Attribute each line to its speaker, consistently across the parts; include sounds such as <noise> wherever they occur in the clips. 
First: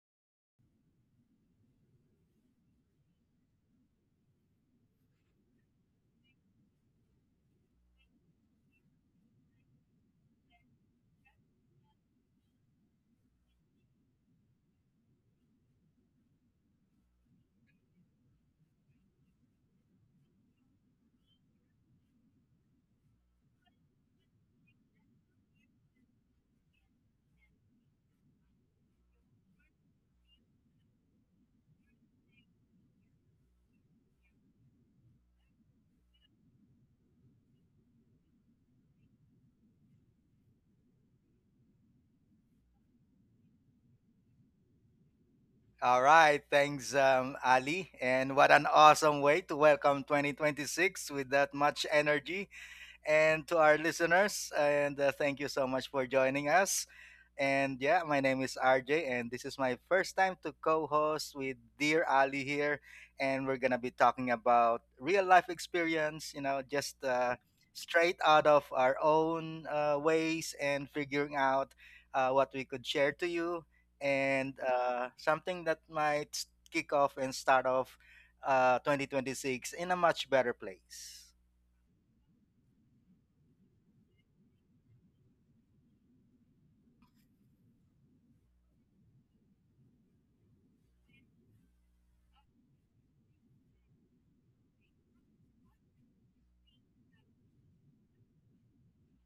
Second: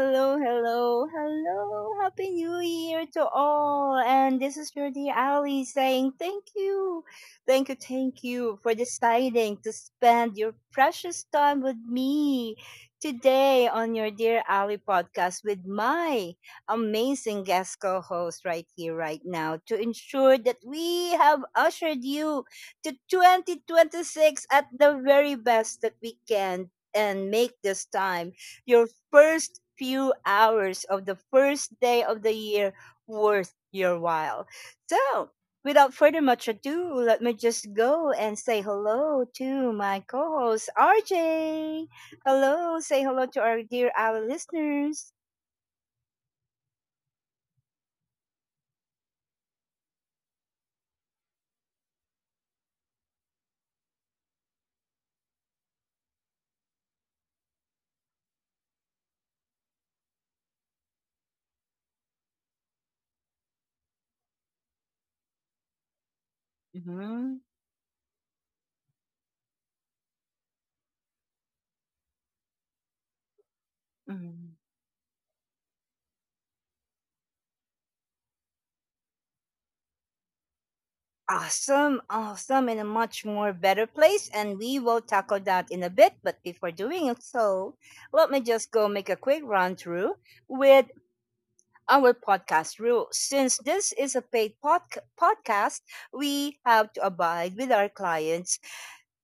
Speaker 1: hello, hello, hello. Happy New Year to all. And this is your dear Ali saying thank you, thank you, thank you for deciding to spend your precious time with me today on your Dear Ali podcast with my amazing guest co host right here, right now, to ensure that we have ushered you to 2026 at the very best that we can, and make this time, your first few hours of the first day of the year, worth your while. So, without further much ado, let me just go and say hello to my co host, RJ. Hello, say hello to our dear our listeners.
Speaker 2: All right, thanks, Ali. And what an awesome way to welcome 2026 with that much energy. And to our listeners, and thank you so much for joining us. And yeah, my name is RJ, and this is my first time to co host with Dear Ali here. And we're going to be talking about real life experience, you know, just
Speaker 1: Hmm.
Speaker 2: straight out of our own ways and figuring out what we could share to you. And
Speaker 1: Hmm.
Speaker 2: something that might kick off and start off 2026 in a much better place.
Speaker 1: Awesome, awesome, in a much more better place, and we will tackle that in a bit. But before doing it, so, let me just go make a quick run through with our podcast rules. Since this is a paid podcast, we have to abide with our clients'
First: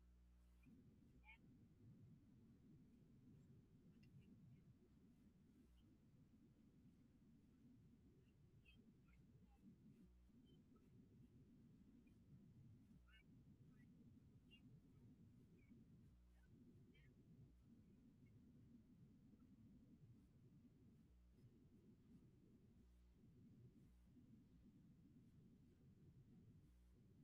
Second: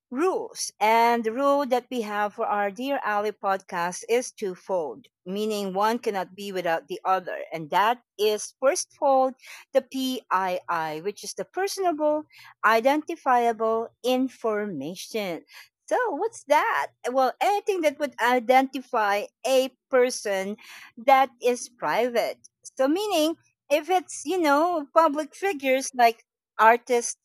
Speaker 1: rules. And the rule that we have for our Dear Ali podcast is twofold, meaning one cannot be without the other. And that is first fold, the PII, which is the personable, identifiable information. So, what's that? Well, anything that would identify a person that is private. So, meaning if it's, you know, public figures like artists,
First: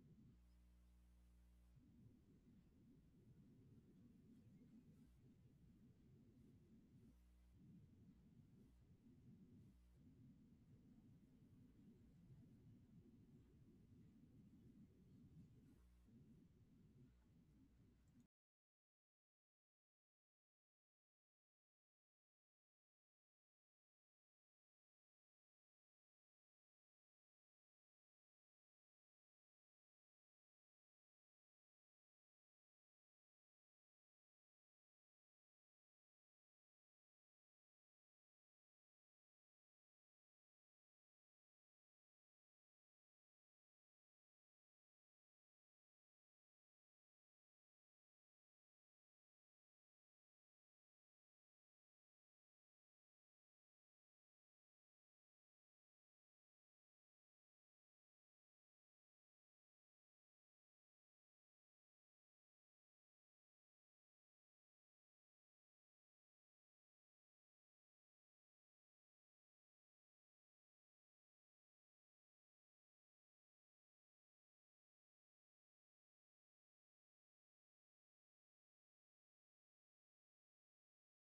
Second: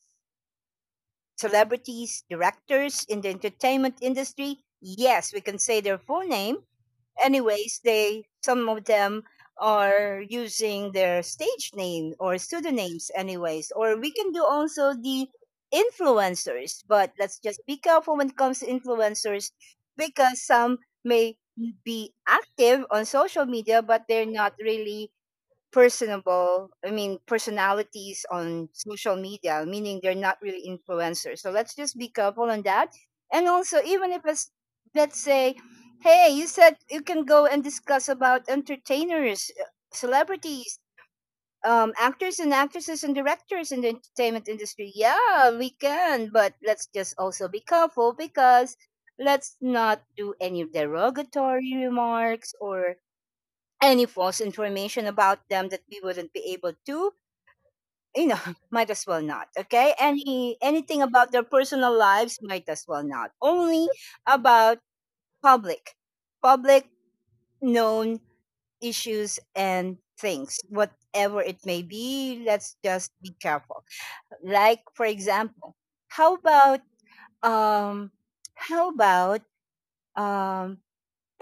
Speaker 1: celebrities, directors in the entertainment industry. Yes, we can say their full name. Anyways, they some of them are using their stage name or pseudonyms anyways, or we can do also the influencers, but let's just be careful when it comes to influencers because some may be active on social media but they're not really personable, I mean, personalities on social media, meaning they're not really influencers. So let's just be careful on that. And also, even if it's, let's say, hey, you said you can go and discuss about entertainers, celebrities, actors and actresses and directors in the entertainment industry, yeah, we can, but let's just also be careful because let's not do any derogatory remarks or any false information about them that we wouldn't be able to, you know, <laughs> might as well not. Okay, anything about their personal lives, might as well not. Only about public public known issues and things, whatever it may be, let's just be careful. Like, for example, how about, um how about um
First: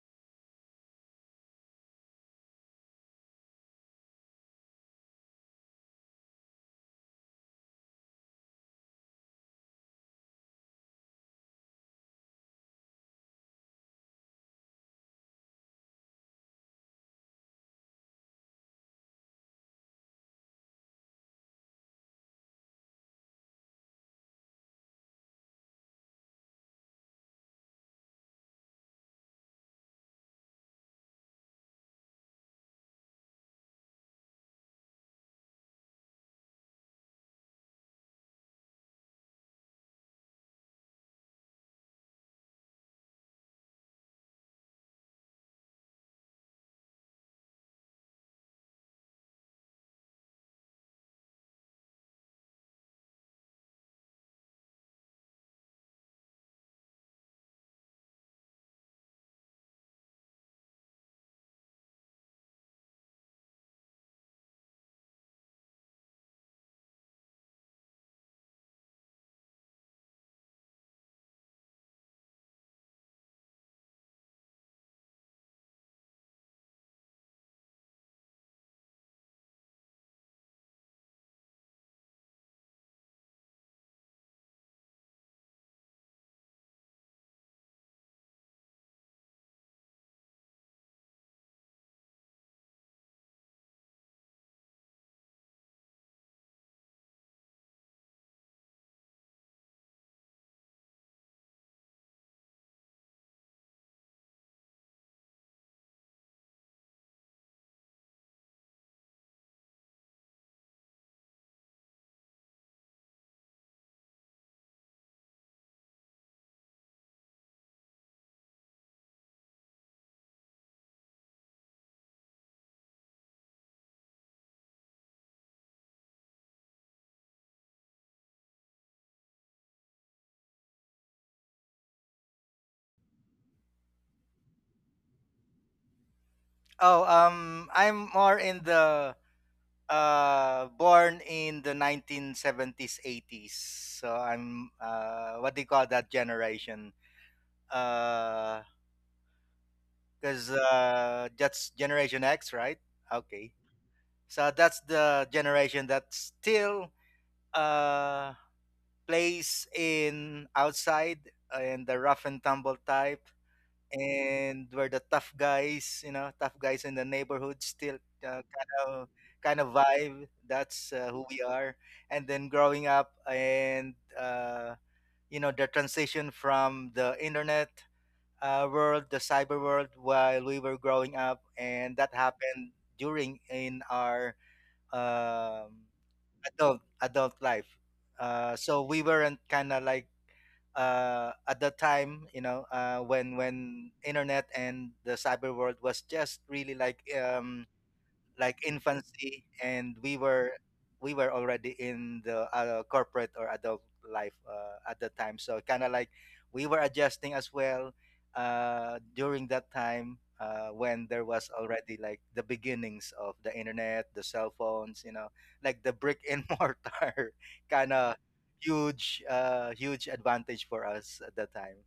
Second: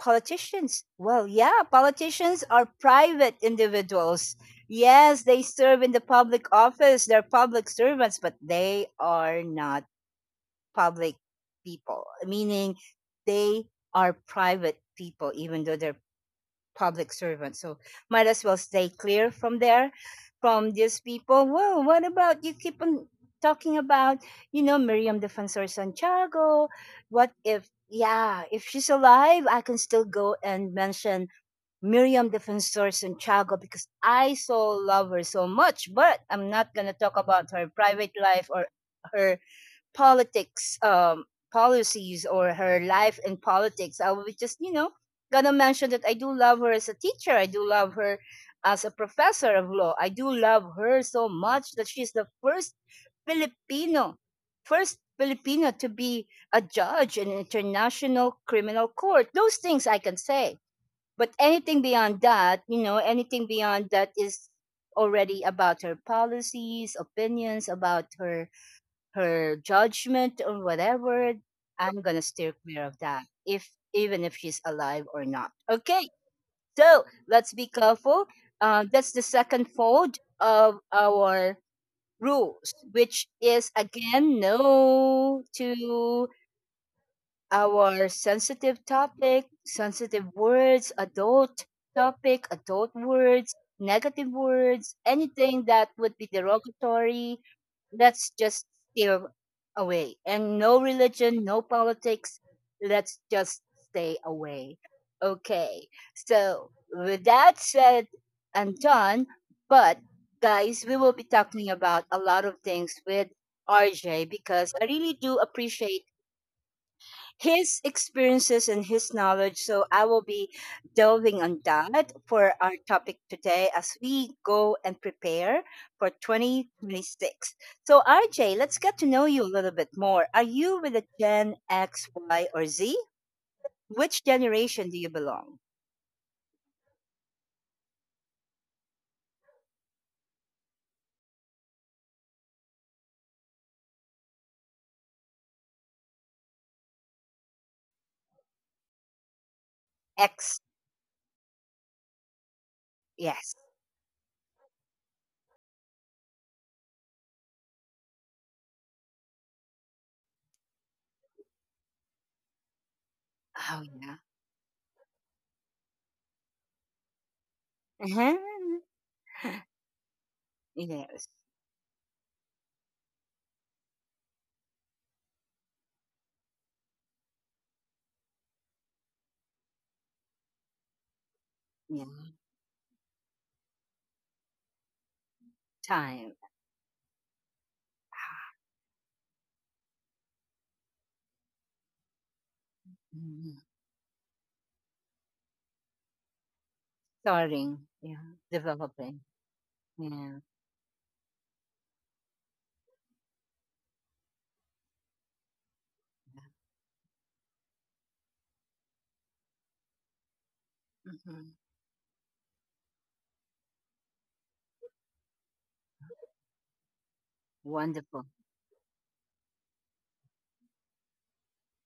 Speaker 1: politicians. Well, yeah, politicians are private individuals. Yes, they serve in the public office, they're public servants, but they are not public people, meaning they are private people, even though they're public servant. So might as well stay clear from there, from these people. Well, what about you keep on talking about, you know, Miriam Defensor Santiago? What if, yeah, if she's alive, I can still go and mention Miriam Defensor Santiago because I so love her so much, but I'm not going to talk about her private life or her politics policies, or her life in politics. I will be just, you know, gonna mention that I do love her as a teacher. I do love her as a professor of law. I do love her so much that she's the filipino first Filipino to be a judge in an international criminal court. Those things I can say, but anything beyond that, you know, anything beyond that is already about her policies, opinions about her, her judgment or whatever, I'm gonna steer clear of that. If, even if she's alive or not. Okay, so let's be careful. That's the second fold of our rules, which is, again, no to our sensitive topic, sensitive words, adult topic, adult words, negative words, anything that would be derogatory, let's just steer away. And no religion, no politics, let's just stay away. Okay, so with that said and done, but guys, we will be talking about a lot of things with RJ because I really do appreciate his experiences and his knowledge. So I will be delving on that for our topic today as we go and prepare for 2026. So, RJ, let's get to know you a little bit more. Are you with a Gen X, Y, or Z? Which generation do you belong?
Speaker 2: Oh, I'm more in the born in the 1970s, 80s, so I'm what do you call that generation? uh because
Speaker 1: X,
Speaker 2: that's generation X, right? Okay,
Speaker 1: yes.
Speaker 2: so that's the generation that still uh plays in outside, in the rough and tumble type,
Speaker 1: Oh, yeah.
Speaker 2: and we're the tough guys, you know, tough guys in the neighborhood still,
Speaker 1: Uh-huh.
Speaker 2: uh, kind of kind of vibe. That's who
Speaker 1: Yes.
Speaker 2: we are. And then growing up and you know the transition from the internet world, the cyber world, while we were growing up, and that
Speaker 1: Yeah.
Speaker 2: happened during in our um,
Speaker 1: Time.
Speaker 2: adult life. So we weren't kind of like at that time, you know, when
Speaker 1: Mhm.
Speaker 2: when internet and the cyber world was just really
Speaker 1: Starting. Yeah.
Speaker 2: like
Speaker 1: Developing.
Speaker 2: infancy, and we
Speaker 1: Yeah.
Speaker 2: were we were already in the corporate or adult life at the time, so kind of like we were adjusting as well during that time when there was
Speaker 1: Mhm.
Speaker 2: already like the beginnings of the internet, the cell phones, you know, like the brick and <laughs> mortar kind of
Speaker 1: Wonderful.
Speaker 2: huge huge advantage for us at that time.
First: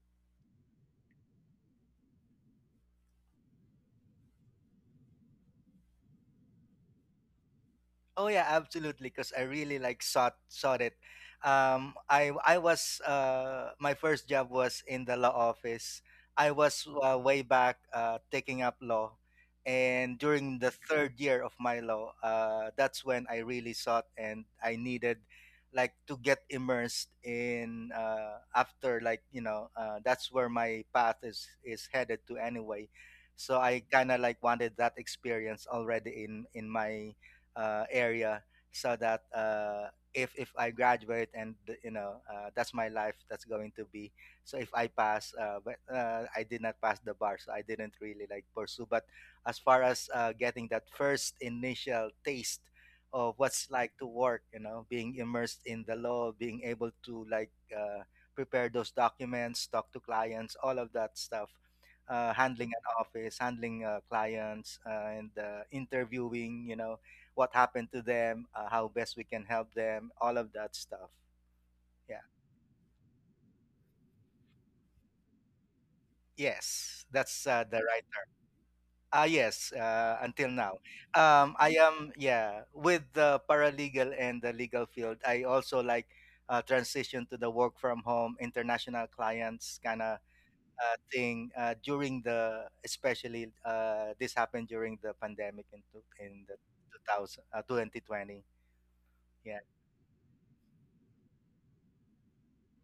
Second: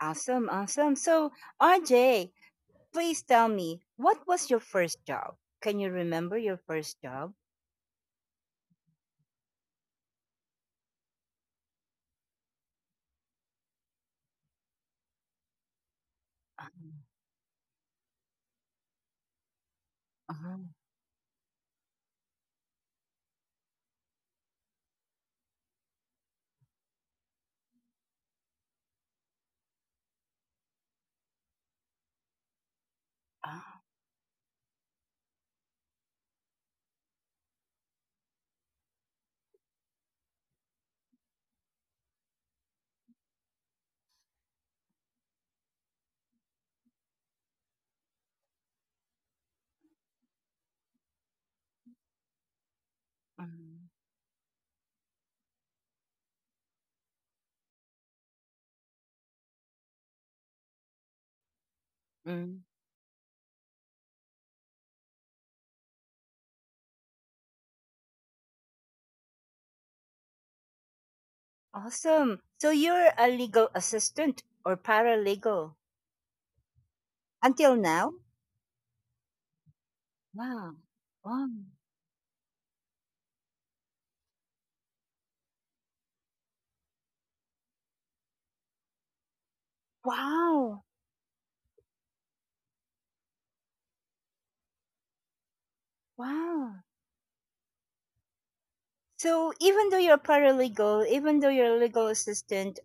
Speaker 1: Awesome, awesome. So, RJ, please tell me, what was your first job? Can you remember your first job?
Speaker 2: Oh yeah, absolutely. Because I really like sought it. I was my first job was in the law office. I was
Speaker 1: Um,
Speaker 2: way back taking up law, and during
Speaker 1: uh-huh,
Speaker 2: the third year of my law, that's when I really sought, and I needed like to get immersed in, after like you know that's where my path is headed to anyway. So I
Speaker 1: ah,
Speaker 2: kind of like wanted that experience already in my area, so that if I graduate and you know that's my life that's going to be. So if I pass, but I did not pass the bar, so I didn't really like pursue. But as far as getting that first initial taste of what's
Speaker 1: mm,
Speaker 2: like to work, you know, being immersed in the law, being able to like prepare those documents, talk to clients, all of that stuff,
Speaker 1: mm.
Speaker 2: handling an office, handling clients, and interviewing you know what happened to them, how best we can help them, all of that stuff. Yeah.
Speaker 1: Awesome. So, you're a legal assistant or paralegal
Speaker 2: Yes, that's
Speaker 1: until
Speaker 2: the right
Speaker 1: now?
Speaker 2: term. Ah, yes. Until
Speaker 1: Wow.
Speaker 2: now,
Speaker 1: Um,
Speaker 2: I am, yeah, with the paralegal and the legal field. I also like transition to the work from home, international clients kind of
Speaker 1: wow.
Speaker 2: thing during the especially this happened during the pandemic in the
Speaker 1: Wow.
Speaker 2: 2000 2020.
Speaker 1: So,
Speaker 2: Yeah.
Speaker 1: even though you're paralegal, even though you're a legal assistant,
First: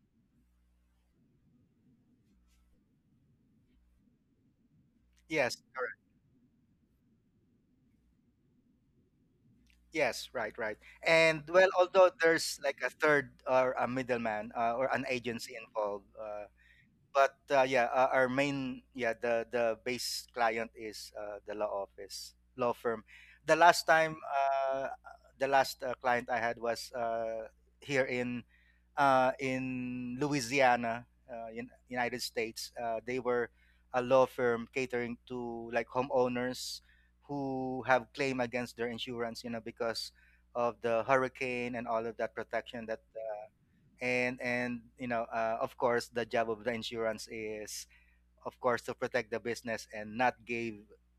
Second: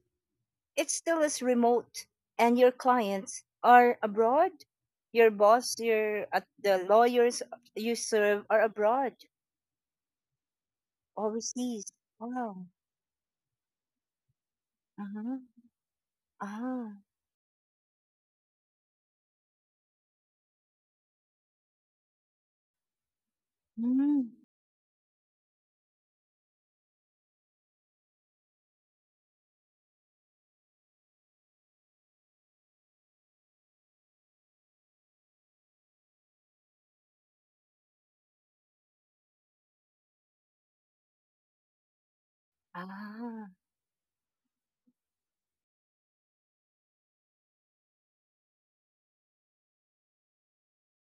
Speaker 1: it still is remote and your clients are abroad, your
Speaker 2: Yes.
Speaker 1: boss, your, the lawyers you serve are abroad
Speaker 2: Yes, right, right. And well,
Speaker 1: overseas.
Speaker 2: although
Speaker 1: Wow.
Speaker 2: there's like a third or a middleman or an
Speaker 1: Uh-huh.
Speaker 2: agency involved,
Speaker 1: Ah.
Speaker 2: but yeah, our main, yeah, the base client is the law office, law firm. The last time
Speaker 1: Mm.
Speaker 2: the last client I had was here in Louisiana, in United States. They were a law firm catering to like homeowners who have claim against their insurance, you know, because of the hurricane and all of that protection that,
Speaker 1: Ah.
Speaker 2: and you know of course the job of the insurance is of course to protect the business and not give,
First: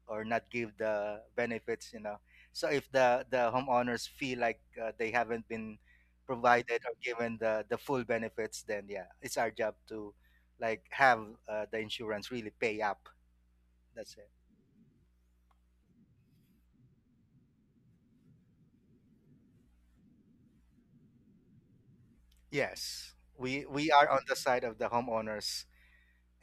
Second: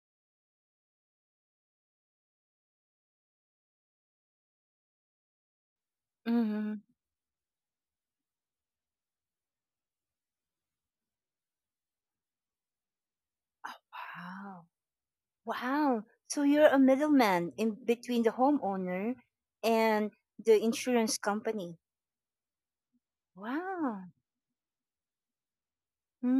Speaker 2: or not give the benefits, you know. So if the homeowners feel like they haven't been
Speaker 1: Mm-hmm.
Speaker 2: provided or given the full benefits, then yeah, it's our job to like have the insurance really pay up. That's it.
Speaker 1: Wow. Wow. So you're a middleman in between the homeowner and the insurance company.
Speaker 2: Yes, we
Speaker 1: Wow.
Speaker 2: are on the side of the homeowners,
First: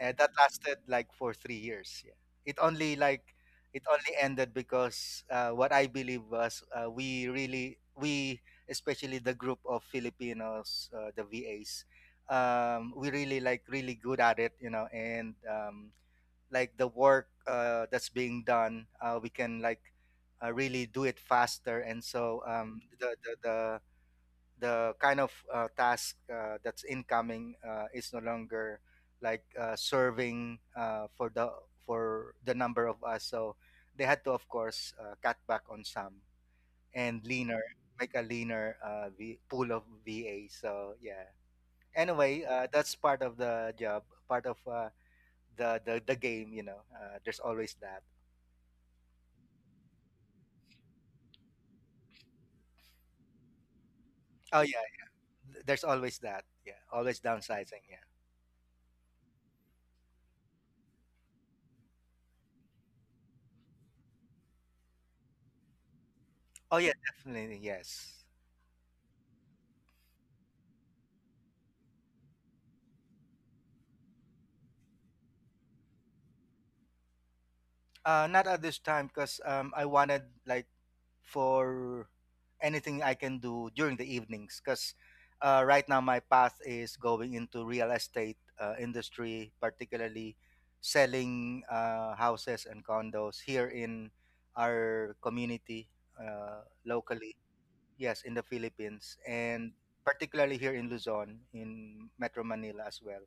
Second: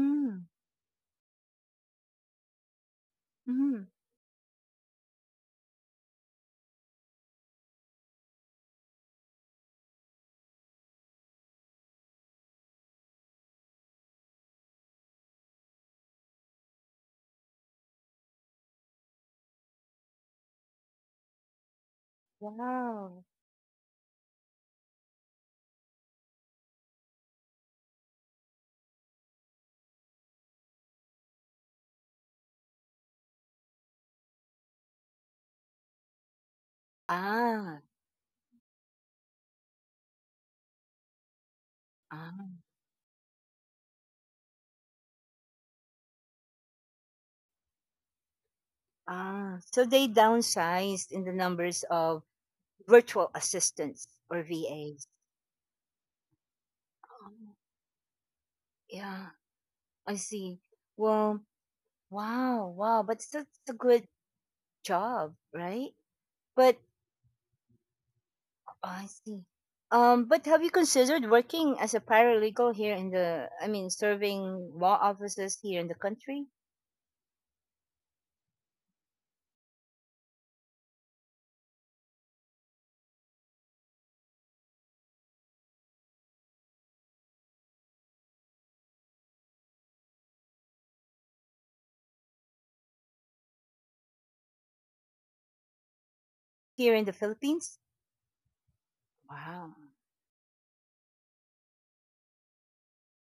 Speaker 2: and that lasted like for 3 years. Yeah, it only like
Speaker 1: Mm-hmm.
Speaker 2: it only ended because what I believe was we really we especially the group of Filipinos, the VAs, we really like really good at it, you know, and like the work that's being done, we can like really do it faster. And so
Speaker 1: Wow.
Speaker 2: the kind of task that's incoming is no longer like serving for the number of us. So they had to, of course, cut back on some and leaner,
Speaker 1: Ah.
Speaker 2: make a leaner pool of VA. So yeah. Anyway,
Speaker 1: Ah.
Speaker 2: that's part of the job, part of the game. You know, there's always that.
Speaker 1: Ah, so they downsized in the numbers of virtual assistants or
Speaker 2: Oh yeah,
Speaker 1: VAs.
Speaker 2: there's always that. Yeah, always
Speaker 1: Oh,
Speaker 2: downsizing. Yeah.
Speaker 1: yeah, I see. Well, wow, wow, but that's a good job, right? But
Speaker 2: Oh yeah, definitely yes.
Speaker 1: I see. But have you considered working as a paralegal here in the, I mean, serving law offices here in the country,
Speaker 2: Not at this time because I wanted like for anything I can do during the evenings because right now my path is going into real estate industry, particularly selling houses and condos here in our community
Speaker 1: here in the
Speaker 2: locally.
Speaker 1: Philippines?
Speaker 2: Yes, in the Philippines, and
Speaker 1: Wow,
Speaker 2: particularly here in Luzon, in Metro Manila as well.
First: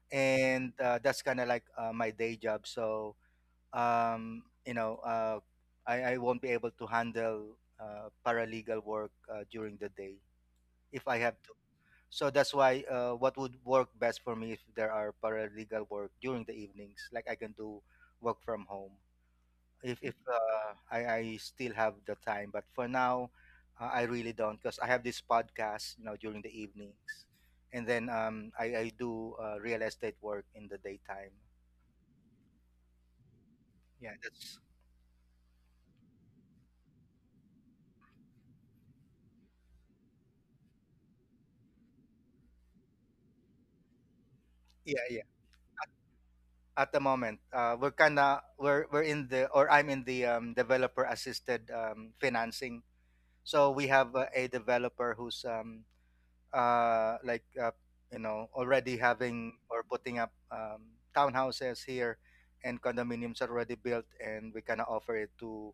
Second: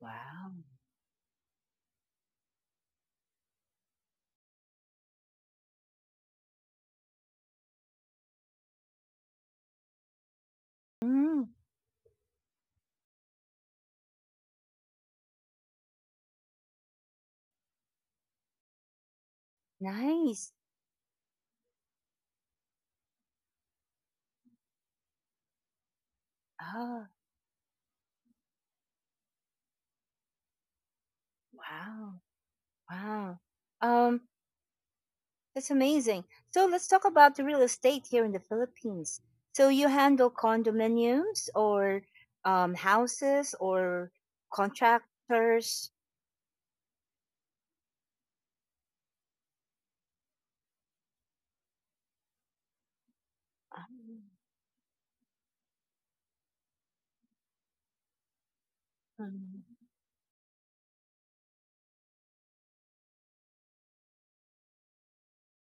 Speaker 1: wow.
Speaker 2: And that's kind of like my day job. So you know, I won't be able to handle paralegal work during the day if I have
Speaker 1: Mm,
Speaker 2: to. So that's why what would work best for me if there are paralegal work during the evenings, like I can do work from home if
Speaker 1: nice.
Speaker 2: I still have the time. But for now, I really don't because I have this podcast, you know, during the
Speaker 1: Oh,
Speaker 2: evenings, and then I do real estate work in the daytime.
Speaker 1: wow, wow.
Speaker 2: Yeah,
Speaker 1: Um,
Speaker 2: that's
Speaker 1: that's amazing. So let's talk about the real estate here in the Philippines. So you handle condominiums or, houses or
Speaker 2: yeah, yeah,
Speaker 1: contractors.
Speaker 2: at the moment. We're kind of we're in the, or I'm in the developer assisted financing. So we have
Speaker 1: Um,
Speaker 2: a developer who's uh, like uh, you know, already having
Speaker 1: mm.
Speaker 2: or putting up townhouses here, and condominiums are already built, and we kind of offer it to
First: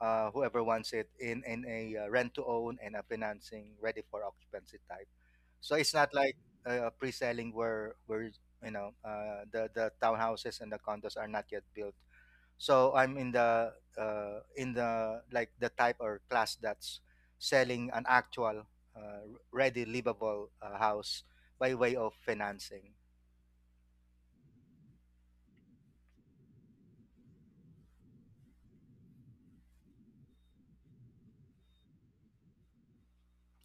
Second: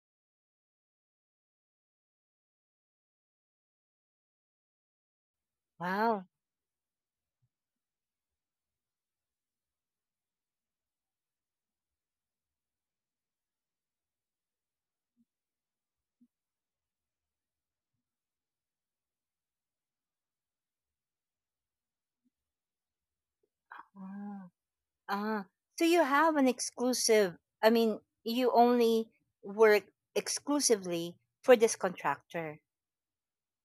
Speaker 2: whoever wants it in a rent to own and a financing ready for occupancy type. So it's not
Speaker 1: Wow.
Speaker 2: like pre-selling, where you know the townhouses and the condos are not yet built. So I'm in the like the type or class that's selling an actual uh, ready livable house by way of financing.
Speaker 1: Ah, ah. So you have an exclusive, I mean, you only work exclusively for this contractor,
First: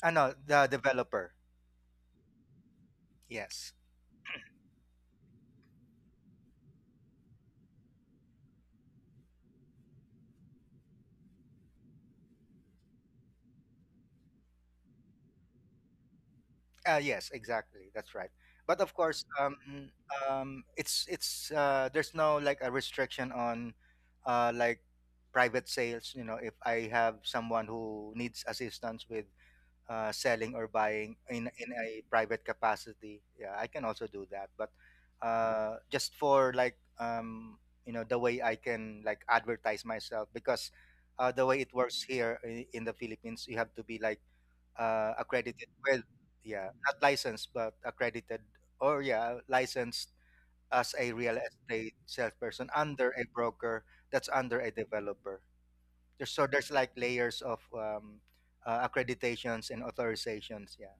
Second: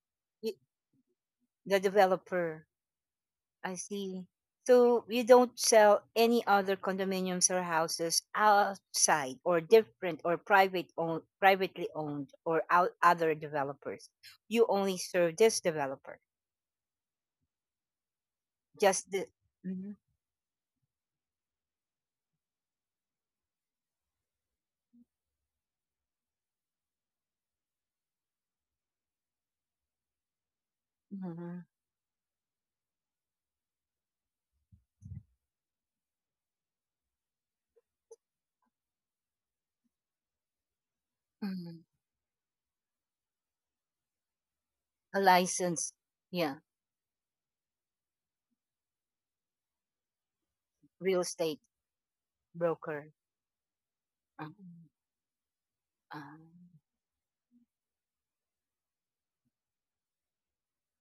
Speaker 2: Ah no,
Speaker 1: y-
Speaker 2: the developer.
Speaker 1: the developer.
Speaker 2: Yes.
Speaker 1: I see. So you don't sell any other condominiums or houses outside or different or private own, privately owned, or out other developers. You only serve this developer,
Speaker 2: Yes, exactly, that's right. But of
Speaker 1: just the
Speaker 2: course
Speaker 1: Mhm.
Speaker 2: it's there's no like a restriction on like private sales, you know, if I have someone who needs assistance with selling or buying in
Speaker 1: Mhm.
Speaker 2: a private capacity. Yeah, I can also do that, but just for like you know the way I can like advertise myself, because the way it
Speaker 1: Mhm.
Speaker 2: works in the Philippines, you have to be like
Speaker 1: A
Speaker 2: accredited.
Speaker 1: licensed,
Speaker 2: Well,
Speaker 1: yeah,
Speaker 2: yeah, not licensed but accredited, or yeah, licensed as a
Speaker 1: real
Speaker 2: real
Speaker 1: estate
Speaker 2: estate salesperson
Speaker 1: broker.
Speaker 2: under a broker that's
Speaker 1: Um,
Speaker 2: under a developer. There's, so
Speaker 1: um,
Speaker 2: there's like layers of accreditations and authorizations. Yeah.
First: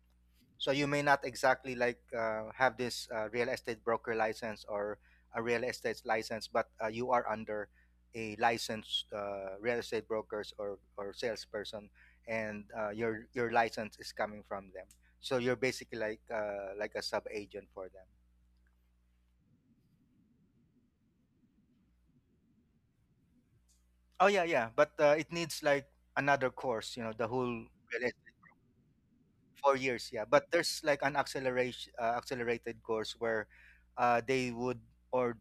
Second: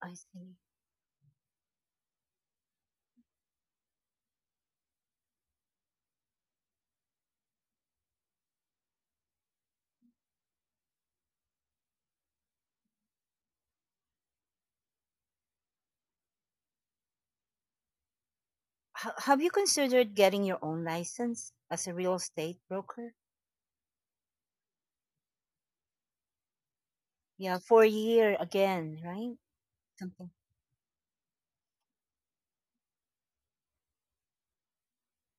Speaker 1: I see.
Speaker 2: So you may not exactly like have this real estate broker license or a real estate license, but you are under a licensed real estate brokers, or salesperson, and your license is coming from them. So you're basically like a sub agent for them.
Speaker 1: Have you considered getting your own license as a real estate broker?
Speaker 2: Oh yeah, yeah. But it needs like another course. You know, the
Speaker 1: Yeah,
Speaker 2: whole
Speaker 1: for a year again, right?
Speaker 2: 4 years. Yeah,
Speaker 1: Something
Speaker 2: but there's like an acceleration, accelerated course where they would, or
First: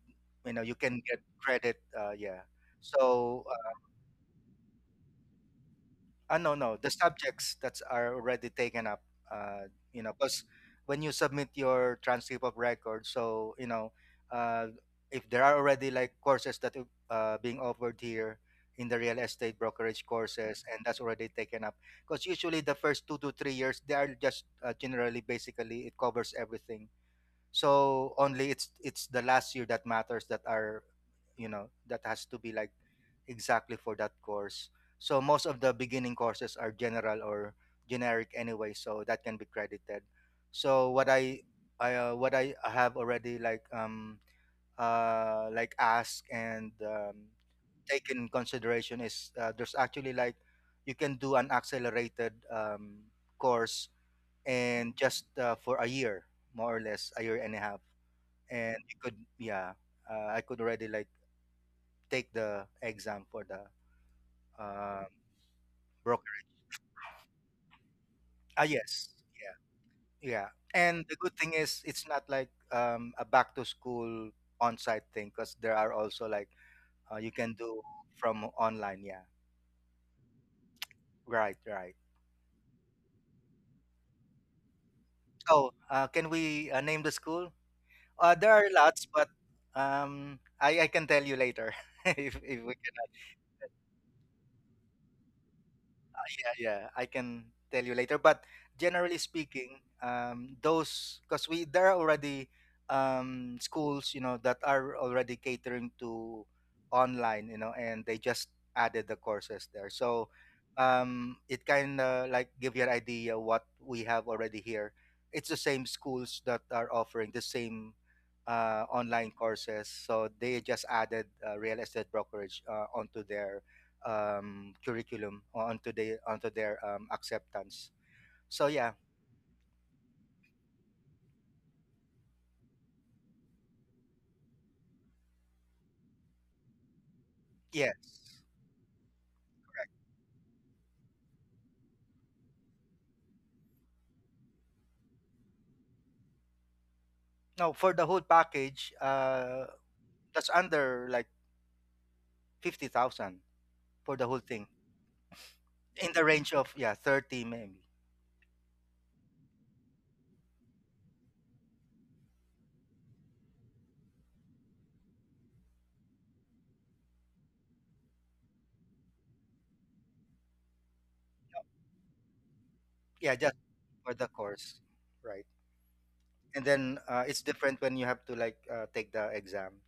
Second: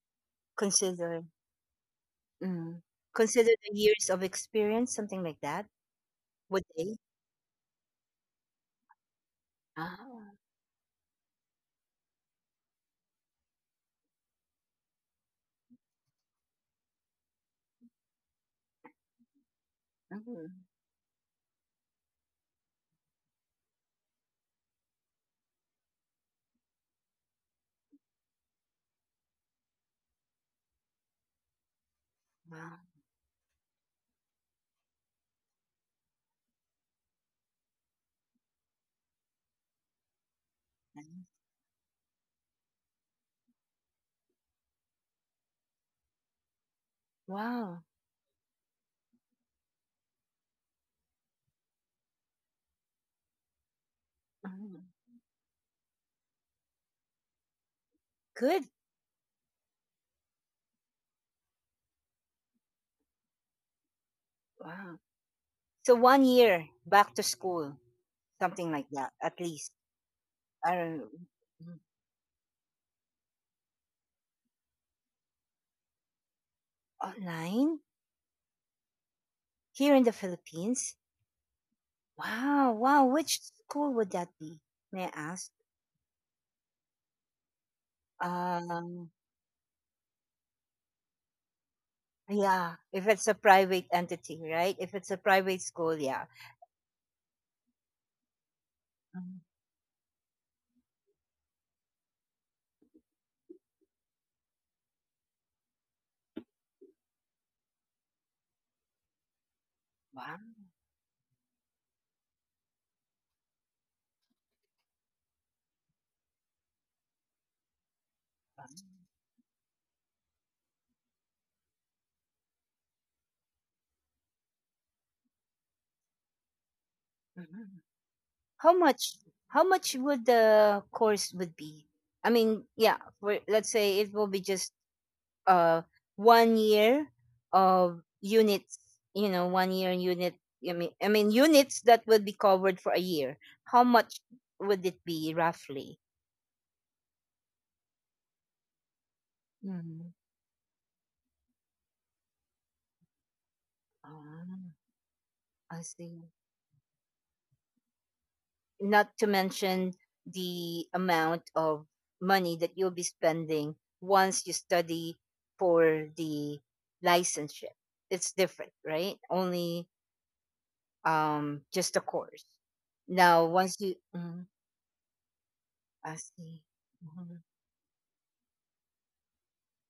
Speaker 2: you know, you can get
Speaker 1: consider.
Speaker 2: credit, yeah.
Speaker 1: Mm.
Speaker 2: So
Speaker 1: Consider the years of experience, something like that.
Speaker 2: no,
Speaker 1: Would
Speaker 2: no, the
Speaker 1: they?
Speaker 2: subjects that are already taken up. You know,
Speaker 1: Ah,
Speaker 2: because when you submit your transcript of record, so you know, uh, if there are already like courses that are, being offered here in the real estate brokerage
Speaker 1: mm,
Speaker 2: courses, and that's already taken up. Because usually the first 2 to 3 years, they are just generally basically it covers everything. So only it's the last year that matters that are, you know, that has to be like
Speaker 1: wow,
Speaker 2: exactly for that course. So most of the beginning courses are general or generic anyway, so that can be credited. So
Speaker 1: nice.
Speaker 2: what I have already like asked and
Speaker 1: Wow,
Speaker 2: taken consideration is there's actually like you can do an accelerated course
Speaker 1: mm,
Speaker 2: and just for a year, more or less a year and a half,
Speaker 1: good,
Speaker 2: and you could, yeah, I could already like take the exam for the
Speaker 1: wow.
Speaker 2: uh,
Speaker 1: So one year back to school,
Speaker 2: Ah,
Speaker 1: something like
Speaker 2: yes.
Speaker 1: that, at
Speaker 2: Yeah.
Speaker 1: least.
Speaker 2: Yeah.
Speaker 1: I
Speaker 2: And
Speaker 1: don't.
Speaker 2: the good thing
Speaker 1: Mm,
Speaker 2: is it's not like a back to school on-site thing because there are also like you can
Speaker 1: online
Speaker 2: do from online. Yeah.
Speaker 1: here in the Philippines.
Speaker 2: Right. Right.
Speaker 1: Wow, wow. Which school would that be? May I ask?
Speaker 2: Oh, can we name the school? There are lots,
Speaker 1: Um,
Speaker 2: but I can tell you later <laughs> if
Speaker 1: yeah,
Speaker 2: we
Speaker 1: if it's a private entity, right? If it's a private school, yeah.
Speaker 2: yeah, yeah. I can tell you later. But generally
Speaker 1: Mm.
Speaker 2: speaking, those because we there are already schools, you know, that are already catering to online, you know, and they just added the courses there. So
Speaker 1: Wow.
Speaker 2: it kind of like give you an idea what we have already here. It's the same schools that are offering the same
Speaker 1: Wow.
Speaker 2: online courses. So they just added real estate brokerage onto their curriculum o- onto the onto their
Speaker 1: Mhm.
Speaker 2: acceptance. So
Speaker 1: How
Speaker 2: yeah,
Speaker 1: much, how much would the course would be? I mean, yeah, for, let's say it will be just, uh, one year
Speaker 2: yes.
Speaker 1: of units, you know, one year unit. I mean units that would be covered for a year. How much would it be roughly?
Speaker 2: No, for the whole package,
Speaker 1: Mhm.
Speaker 2: that's under like 50,000 for the whole thing.
Speaker 1: Ah, I
Speaker 2: In the
Speaker 1: see.
Speaker 2: range of yeah, 30 maybe.
Speaker 1: Not to mention the amount of money that you'll be spending once you study for the licensure. It's different, right? Only, um, just a course.
Speaker 2: Yeah,
Speaker 1: Now,
Speaker 2: just
Speaker 1: once you,
Speaker 2: for the
Speaker 1: mm,
Speaker 2: course, right?
Speaker 1: I see.
Speaker 2: And then
Speaker 1: Mhm.
Speaker 2: it's different when you have to like take the exam.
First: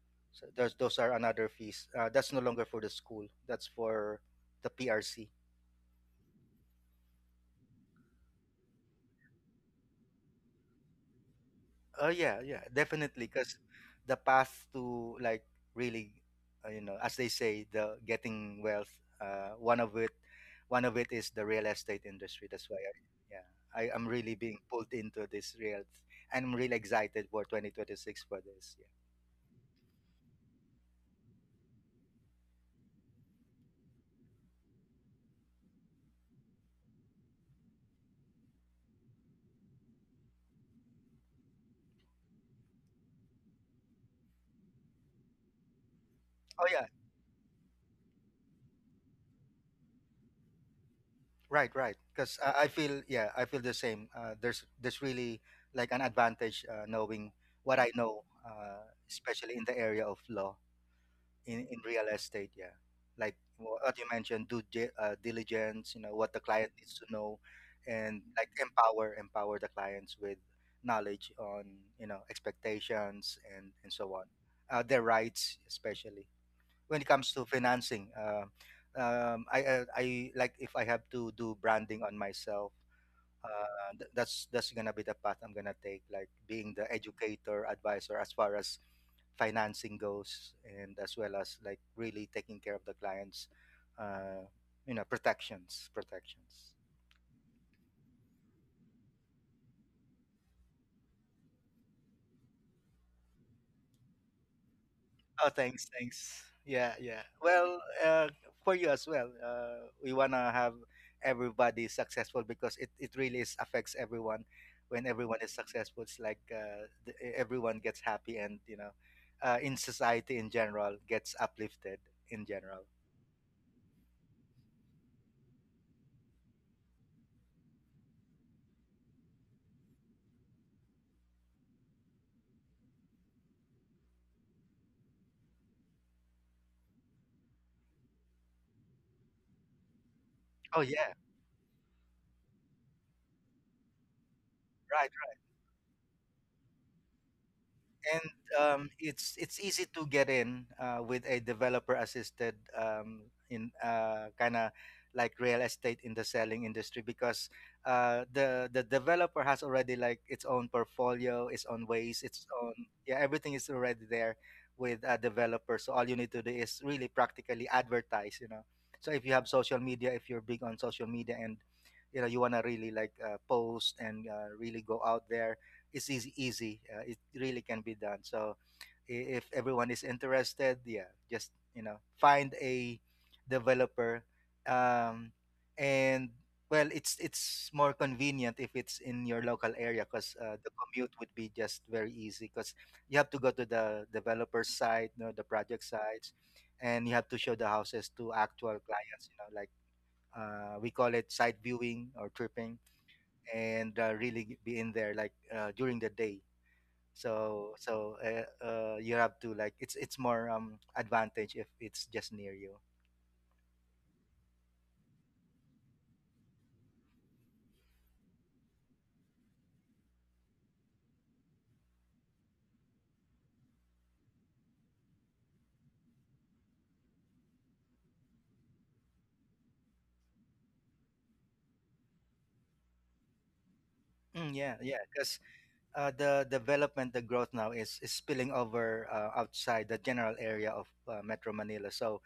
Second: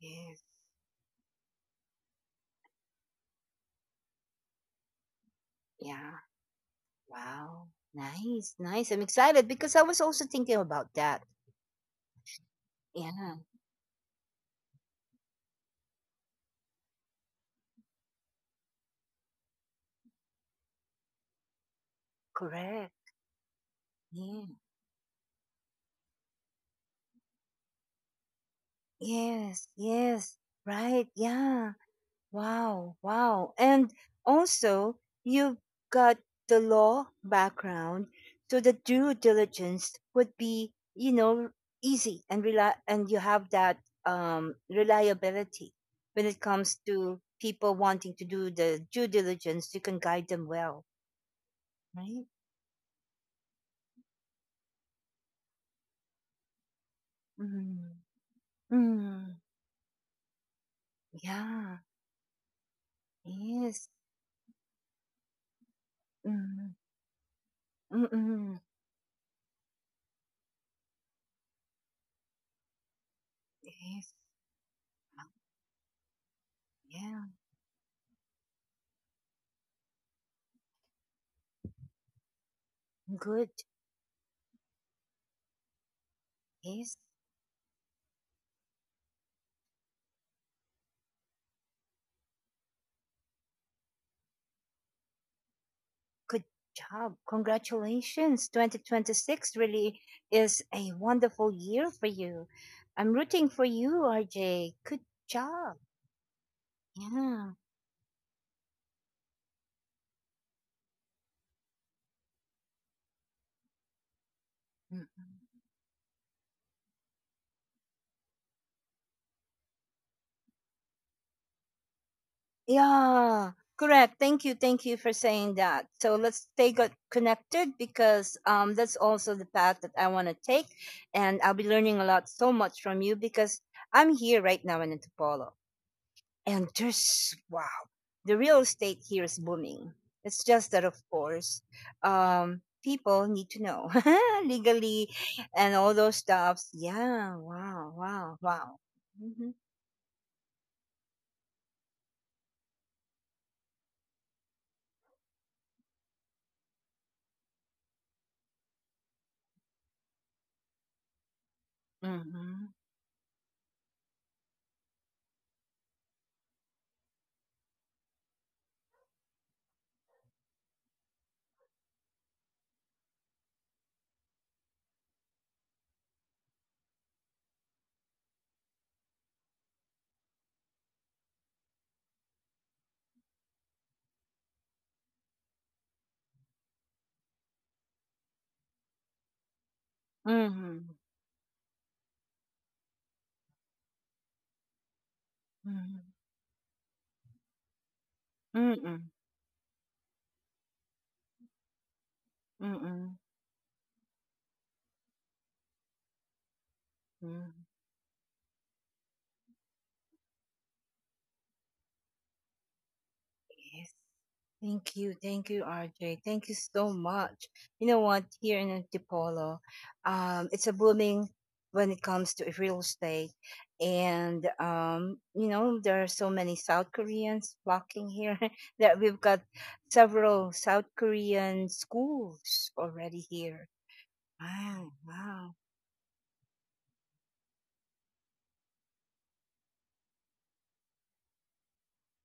Speaker 1: Yes.
Speaker 2: So those are another fees. That's no longer for the school. That's for the PRC.
Speaker 1: Yeah. Wow. Nice. Nice. I'm excited because I was also thinking about that.
Speaker 2: Oh yeah, yeah, definitely.
Speaker 1: Yeah.
Speaker 2: Because the path to like really, you know, as they say, the getting wealth, uh, one of it, one of it is the real estate industry. That's why,
Speaker 1: Correct.
Speaker 2: yeah, I am really
Speaker 1: Yeah.
Speaker 2: being pulled into this real, and I'm really excited for 2026 for this. Yeah.
Speaker 1: Yes. Yes. Right. Yeah. Wow, wow. And also, you've got the law background, so the due diligence would be, you know, easy and rely, and you have that, um, reliability when it
Speaker 2: Oh
Speaker 1: comes
Speaker 2: yeah,
Speaker 1: to people wanting to do the due diligence, you can guide them well,
Speaker 2: right, right.
Speaker 1: right?
Speaker 2: Because I feel, yeah, I feel the same. There's really like an advantage knowing what I
Speaker 1: Mm.
Speaker 2: know,
Speaker 1: Mm.
Speaker 2: especially in the area of law. in
Speaker 1: Yeah.
Speaker 2: in real estate, yeah, like wha-
Speaker 1: Yes.
Speaker 2: what you mentioned due diligence, you know, what the client
Speaker 1: Mm.
Speaker 2: needs to know, and like
Speaker 1: Mm-mm.
Speaker 2: empower the clients with knowledge on, you know, expectations, and
Speaker 1: Yes.
Speaker 2: so on, their
Speaker 1: Oh,
Speaker 2: rights especially when it
Speaker 1: yeah.
Speaker 2: comes to financing, I like if I have to do branding on myself,
Speaker 1: Good.
Speaker 2: that's gonna be the path I'm gonna take, like being the
Speaker 1: Yes.
Speaker 2: educator, advisor as far as financing goes, and as well as like really taking care of the clients, uh, you know, protections,
Speaker 1: Good
Speaker 2: protections.
Speaker 1: job. Congratulations. 2026 really is a wonderful year for you. I'm rooting for you, RJ. Good
Speaker 2: Oh,
Speaker 1: job.
Speaker 2: thanks, thanks. Yeah, yeah.
Speaker 1: Yeah.
Speaker 2: Well, for you as well. We wanna have everybody successful because it really is affects everyone. When
Speaker 1: Mm.
Speaker 2: everyone is successful, it's like everyone gets happy and, you know, in society in general gets uplifted in general.
Speaker 1: Yeah. Correct. Thank you. Thank you for saying that. So let's stay connected because, that's also the path that I want to take. And I'll be learning a lot so much from you because I'm here right now in Antipolo. And there's, wow, the real estate here is booming. It's just
Speaker 2: Oh
Speaker 1: that, of
Speaker 2: yeah,
Speaker 1: course, people need to know <laughs>
Speaker 2: right.
Speaker 1: legally and all those stuffs. Yeah, wow,
Speaker 2: And
Speaker 1: wow, wow.
Speaker 2: it's
Speaker 1: Mm-hmm.
Speaker 2: it's easy to get in with a developer assisted in kind of like real estate in the selling industry, because the developer has already like its own portfolio, its own ways, its
Speaker 1: Mm-hmm.
Speaker 2: own, yeah, everything is already there with a developer. So all you need to do is really practically advertise, you know. So if you have social media, if you're big on social media and you know you want to really like post and really go out there, it's easy, it really can be done. So if everyone is interested, yeah, just, you know, find a developer, um, and, well, it's more convenient if it's in your local area, because the
Speaker 1: Mm-hmm.
Speaker 2: commute would be just very easy, because you have to go to the developer's site, you know, the project sites, and you have to show the houses to actual
Speaker 1: Mm-hmm.
Speaker 2: clients, you know, like we call it site viewing or tripping.
Speaker 1: Mm-hmm.
Speaker 2: And really be in there like during the day.
Speaker 1: Mm-hmm.
Speaker 2: So you have to like, it's more advantage if it's just near you.
Speaker 1: Yes. Thank you, RJ. Thank you so much. You know what? Here in Antipolo, it's a booming when it comes to real estate, and, you know, there are so many South Koreans flocking here <laughs> that we've got several South Korean schools already here.
Speaker 2: Mm, yeah,
Speaker 1: Wow,
Speaker 2: yeah, because
Speaker 1: wow!
Speaker 2: the development, the growth now is spilling over outside the general area of metro Manila. So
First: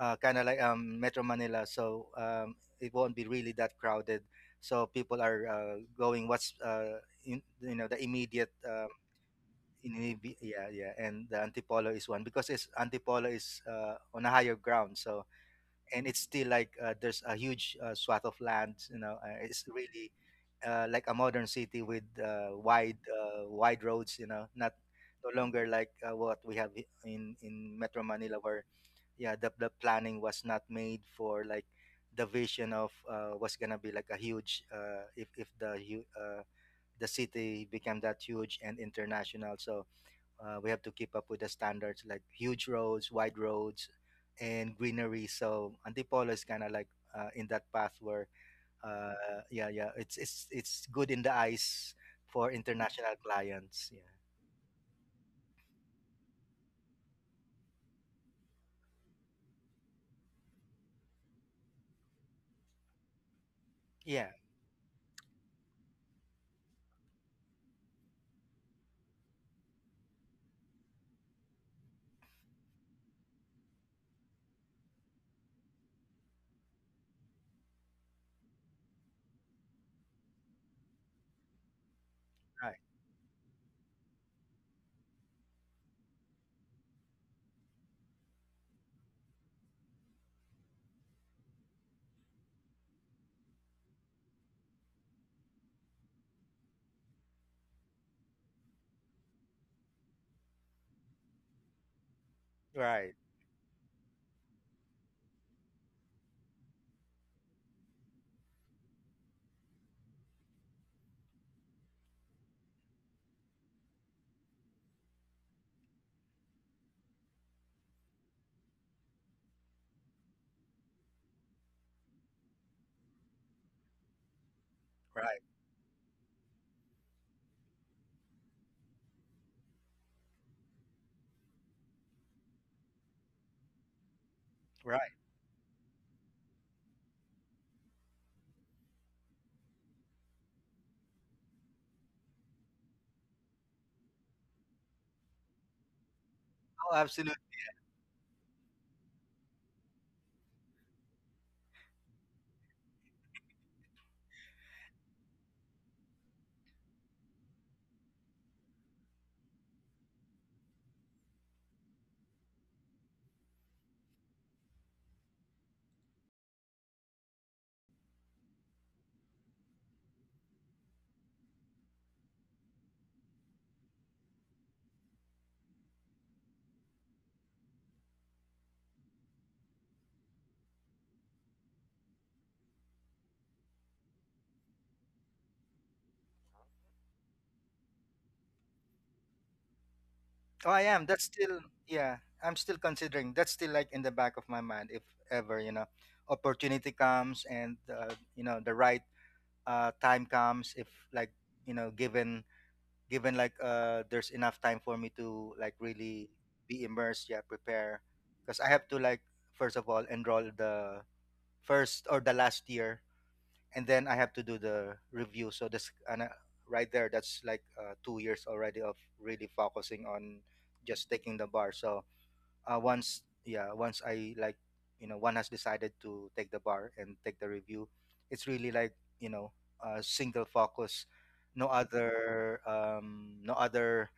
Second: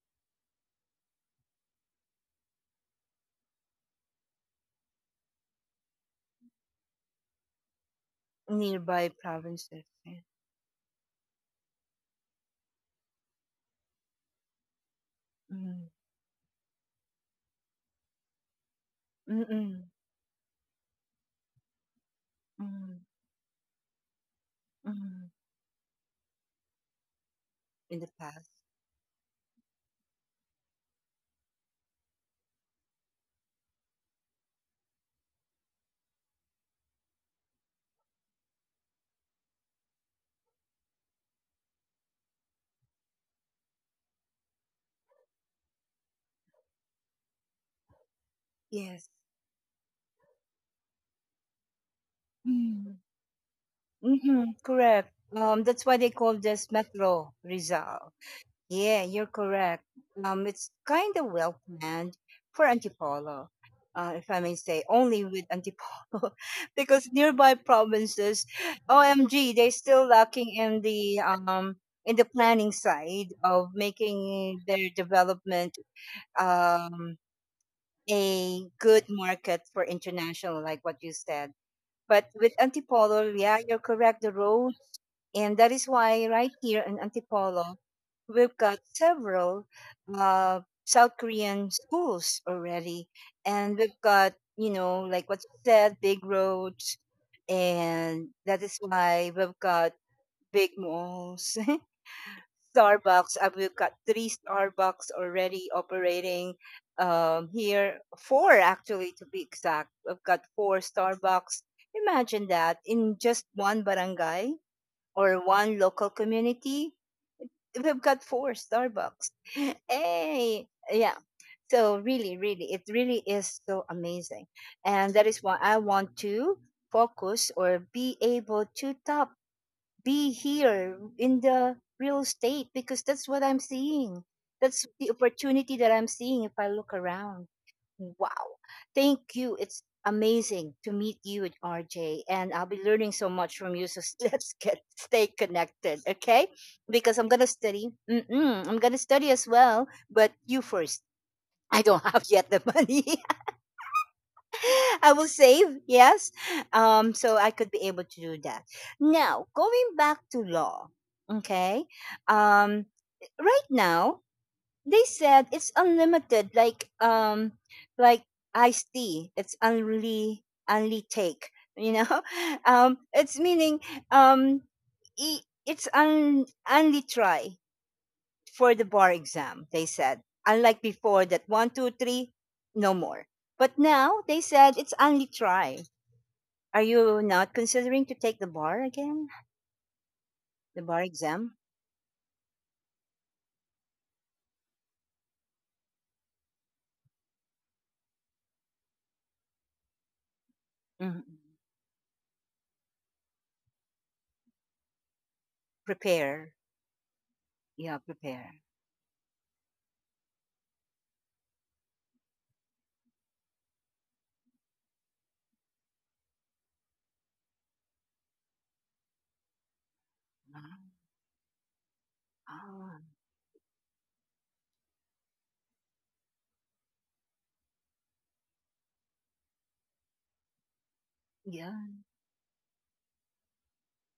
Speaker 2: kind of like metro Manila, so it won't be really that crowded. So people are going what's in, you know, the immediate
Speaker 1: Nearby provinces. Yeah.
Speaker 2: Yeah, yeah, and the Antipolo is one, because it's Antipolo is on a higher ground. So
Speaker 1: Mm,
Speaker 2: and it's still like, there's a huge swath of land, you know,
Speaker 1: mm,
Speaker 2: it's
Speaker 1: mm,
Speaker 2: really like a modern city with
Speaker 1: mm,
Speaker 2: wide roads, you know, not no
Speaker 1: mm.
Speaker 2: longer like what we have in in
Speaker 1: In
Speaker 2: metro
Speaker 1: the
Speaker 2: Manila,
Speaker 1: past,
Speaker 2: where yeah the planning was not made for like the vision of what's gonna be like a huge, if the hu- the city became that huge and international. So we have to keep up with the standards like huge roads, wide roads, and greenery. So Antipolo is kind of like in that path where,
Speaker 1: yes.
Speaker 2: uh, yeah, yeah, it's good in the eyes for
Speaker 1: Mm.
Speaker 2: international clients.
Speaker 1: Mhm, correct. That's why they call this Metro Rizal. Yeah, you're correct. It's kind of well planned for Antipolo,
Speaker 2: Yeah, yeah,
Speaker 1: if I may say, only with Antipolo, <laughs> because nearby provinces, OMG, they're still lacking in the, um, in the planning side of making their development, um, a good market for international, like what you said. But with
Speaker 2: right,
Speaker 1: Antipolo, yeah, you're correct. The roads, and that is why right here in Antipolo, we've got several, South Korean schools already. And we've got, you know, like what you said, big roads. And that is why we've got big malls, <laughs>
Speaker 2: right,
Speaker 1: Starbucks. We've got three Starbucks already operating, here, four actually to be exact. We've got four Starbucks. Imagine that in just one barangay or one local community, we've got four Starbucks. <laughs> Hey, yeah. So really, it really is so amazing. And that
Speaker 2: right,
Speaker 1: is why I want to focus or be able to top, be here in the real estate because that's what I'm seeing. That's
Speaker 2: right.
Speaker 1: the opportunity that I'm seeing if I look around. Wow. Thank you. It's amazing to meet you, RJ. And I'll be learning so much from you. So <laughs> let's get stay connected, okay?
Speaker 2: Oh,
Speaker 1: Because I'm
Speaker 2: absolutely.
Speaker 1: gonna study. Mm-mm, I'm gonna study as well, but you first. <laughs> I don't have yet the money. <laughs> I will save, yes. So I could be able to do that. Now, going back to law, okay? Um, right now they said it's unlimited, like iced tea. It's only take. You know, <laughs> it's meaning um, i- it's only try for the bar exam. They said unlike before, that one two three, no more. But now they said it's only try. Are you not considering to take the bar again?
Speaker 2: Oh,
Speaker 1: The
Speaker 2: I
Speaker 1: bar
Speaker 2: am. That's
Speaker 1: exam?
Speaker 2: still, yeah, I'm still considering. That's still like in the back of my mind. If ever, you know, opportunity comes and, you know, the right time comes, if
Speaker 1: Hmm.
Speaker 2: like, you know, given like there's enough time for me to like really
Speaker 1: Prepare.
Speaker 2: be immersed, yeah,
Speaker 1: Yeah,
Speaker 2: prepare.
Speaker 1: prepare.
Speaker 2: Because I have to like, first of all, enroll the first or the last year, and then I have to do the review. So this and right there, that's like 2 years already of really focusing on
Speaker 1: Ah,
Speaker 2: just taking the bar. So
Speaker 1: ah,
Speaker 2: once, yeah, once I like, you know, one has decided to take the bar and take the review, it's really like, you know, a single focus, no
Speaker 1: yeah.
Speaker 2: other no other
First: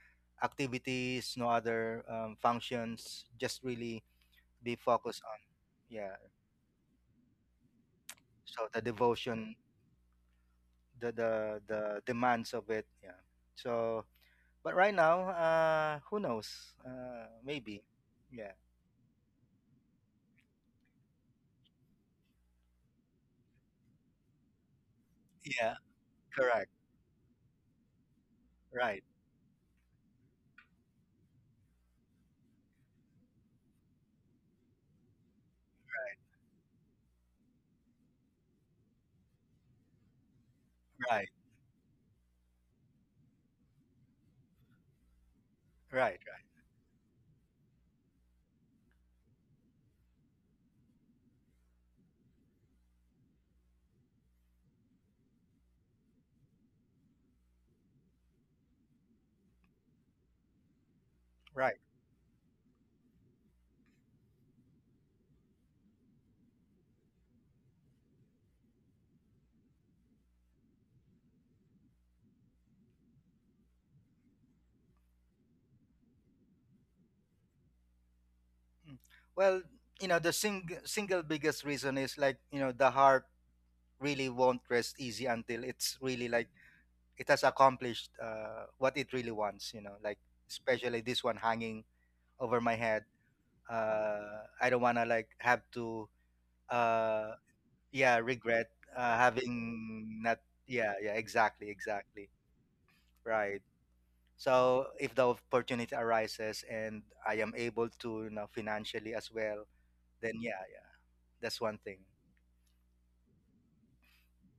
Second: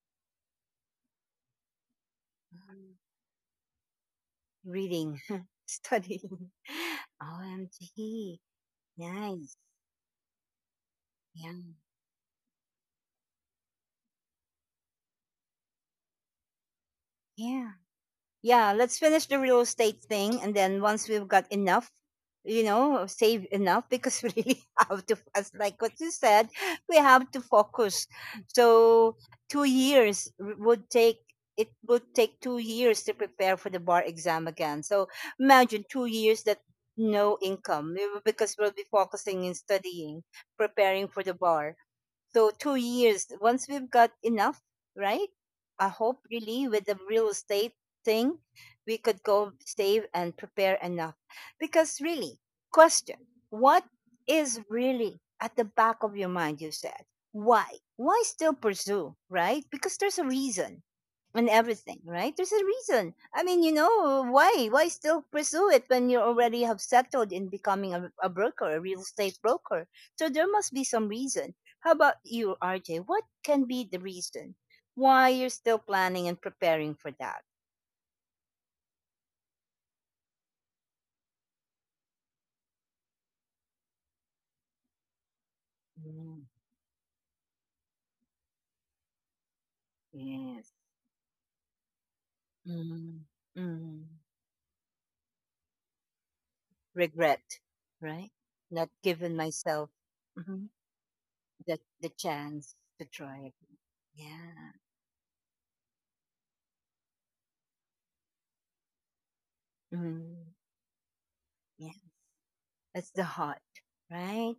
Speaker 2: activities, no other functions, just really be
Speaker 1: Reading,
Speaker 2: focused on.
Speaker 1: <laughs>
Speaker 2: Yeah.
Speaker 1: studying. <laughs> OMG.
Speaker 2: So the
Speaker 1: Nice.
Speaker 2: devotion, the the
Speaker 1: Yeah.
Speaker 2: the demands of it, yeah. So but right now, who knows,
Speaker 1: Yeah.
Speaker 2: maybe yeah,
Speaker 1: Yeah. Let's finish the real estate thing. And then once we've got enough, you know, save enough because <laughs> we really have to, as
Speaker 2: yeah,
Speaker 1: like what you said,
Speaker 2: correct,
Speaker 1: we have to focus.
Speaker 2: right,
Speaker 1: So would take, it would take 2 years to prepare for the bar exam again. So imagine 2 years that no income we will- because we'll be focusing in studying, preparing for
Speaker 2: right,
Speaker 1: the bar. So 2 years, once we've got enough, right? I
Speaker 2: right,
Speaker 1: hope
Speaker 2: right,
Speaker 1: really with the real estate thing, we could go save and prepare enough. Because really, question, what is really at the back of your mind, you said? Why? Why still pursue, right? Because there's a reason and
Speaker 2: right.
Speaker 1: everything, right? There's a reason. I mean, you know, why? Why still pursue it when you already have settled in becoming a broker, a real estate broker? So there must be some reason. How about you, RJ? What can be the reason why you're still planning and preparing for that?
Speaker 2: Mm. Well, you know, the single biggest reason is like, you know, the heart really won't rest easy until it's really
Speaker 1: Mm,
Speaker 2: like it has accomplished what it really wants, you know, like
Speaker 1: yes.
Speaker 2: especially this one hanging over my head.
Speaker 1: Mm, mm.
Speaker 2: I don't want to like have to, uh,
Speaker 1: Regret,
Speaker 2: yeah,
Speaker 1: right?
Speaker 2: regret,
Speaker 1: Not giving myself
Speaker 2: having not,
Speaker 1: mhm,
Speaker 2: yeah, yeah, exactly,
Speaker 1: the
Speaker 2: exactly.
Speaker 1: chance to try it.
Speaker 2: Right.
Speaker 1: Yeah.
Speaker 2: So if the opportunity arises and I am able to, you know, financially as well, then
Speaker 1: Mm,
Speaker 2: yeah, yeah, that's one
Speaker 1: yeah.
Speaker 2: thing.
Speaker 1: That's the heart, right?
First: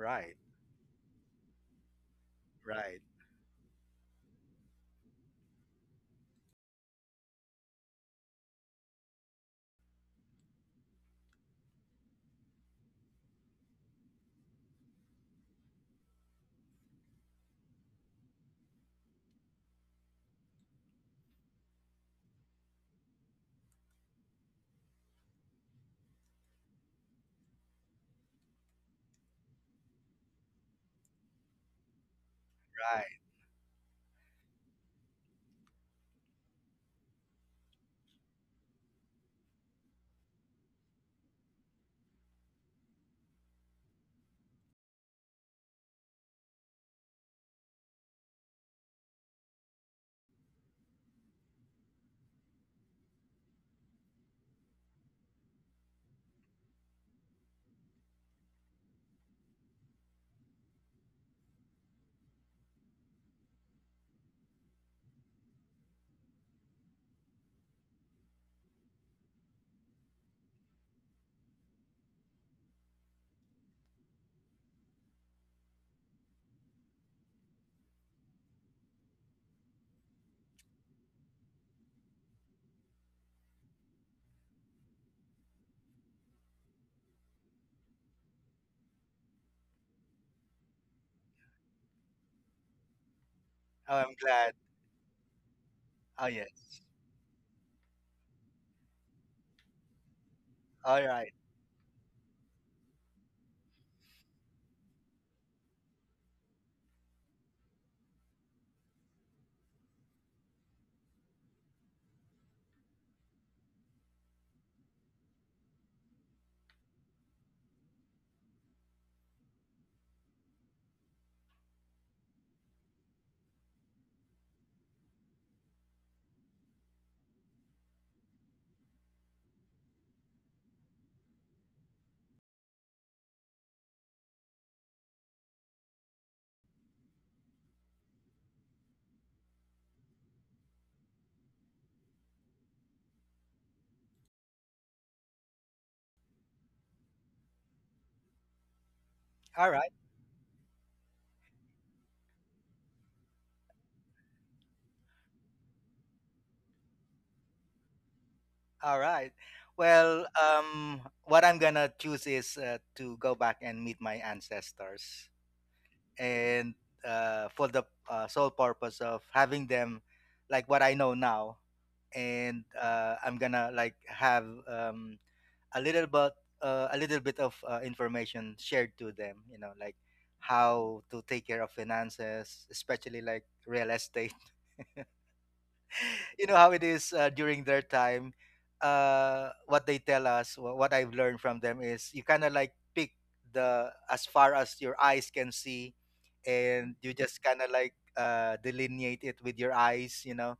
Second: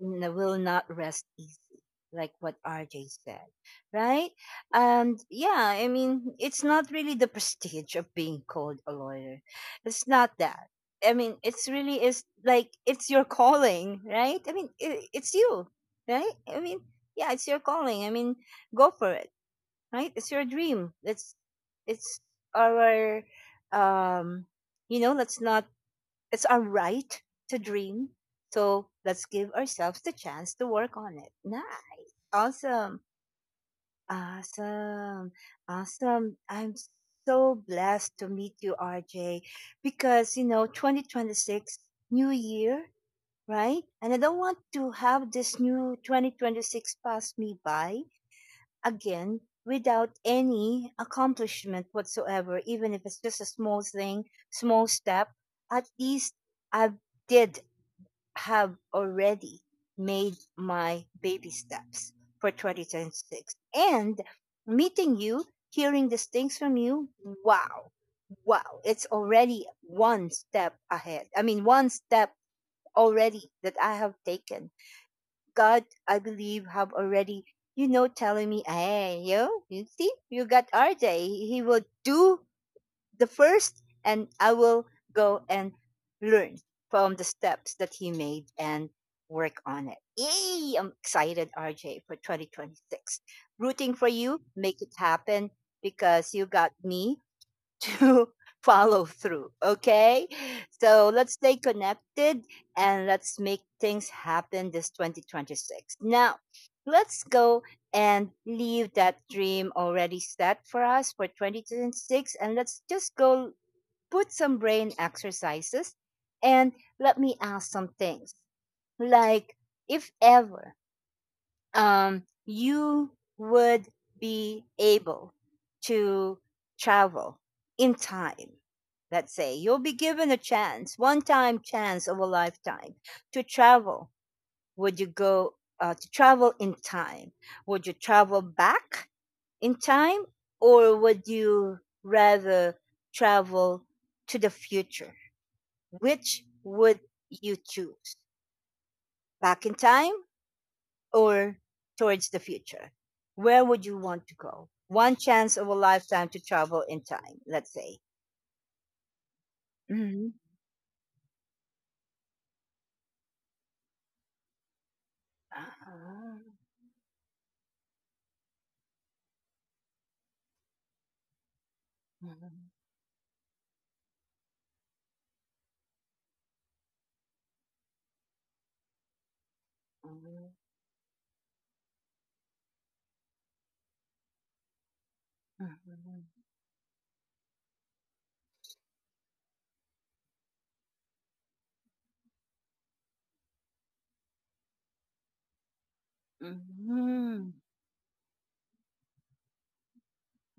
Speaker 1: Will not rest easy, like what
Speaker 2: right,
Speaker 1: RJ said, right? And yeah, I mean, it's not really the prestige of being called a lawyer. It's not that. I mean, it's really is like it's your calling, right? I mean, I it's you, right? I mean, yeah, it's your calling. I mean, go for it, right? It's your dream. It's our um, you know, let's not it's our right to dream. So let's give ourselves the chance to work on it. Nah, awesome.
Speaker 2: right.
Speaker 1: Awesome. Awesome. I'm so blessed to meet you, RJ, because, you know, 2026, new year, right? And I don't want to have this new 2026 pass me by again without any accomplishment whatsoever, even if it's just a small thing, small step. At least I did have already made my baby steps for 2026. And meeting you, hearing these things from you, wow, wow, it's already one step ahead. I mean, one step already that I have taken. God, I believe, have already, you know, telling me, hey, yo, you see, you got RJ. He will do the first and I will go and learn from the steps that he made and work on it. Yay! I'm excited, RJ, for 2026.
Speaker 2: Oh,
Speaker 1: Rooting
Speaker 2: I'm
Speaker 1: for you.
Speaker 2: glad.
Speaker 1: Make it happen
Speaker 2: Oh,
Speaker 1: because you got
Speaker 2: yes.
Speaker 1: me to <laughs> follow through. Okay.
Speaker 2: All
Speaker 1: So
Speaker 2: right,
Speaker 1: let's stay connected and let's make things happen this 2026. Now, let's go and leave that dream already set for us for 2026 and let's just go put some brain exercises and let me ask some things like if ever you would be able to travel in time. Let's say you'll be given a chance, one time chance of a lifetime to travel. Would you go to travel in time? Would you travel back in time or would you rather travel to the future? Which would you choose? Back
Speaker 2: all
Speaker 1: in
Speaker 2: right,
Speaker 1: time or towards the future? Where would you want to go? One chance of a lifetime to travel in time, let's say.
Speaker 2: all right. Well,
Speaker 1: Mm-hmm.
Speaker 2: what I'm gonna choose is to go back and meet my ancestors, and for the sole purpose of having them, like what I know now, and I'm gonna like have a little bit, a little bit of information shared to them, you know, like how to take care of finances, especially like real estate. <laughs> You know how it is during their time. Uh, what they tell us, what I've learned from them is you kind of like pick the as far as your eyes can see, and you just kind of like delineate it with your eyes, you know.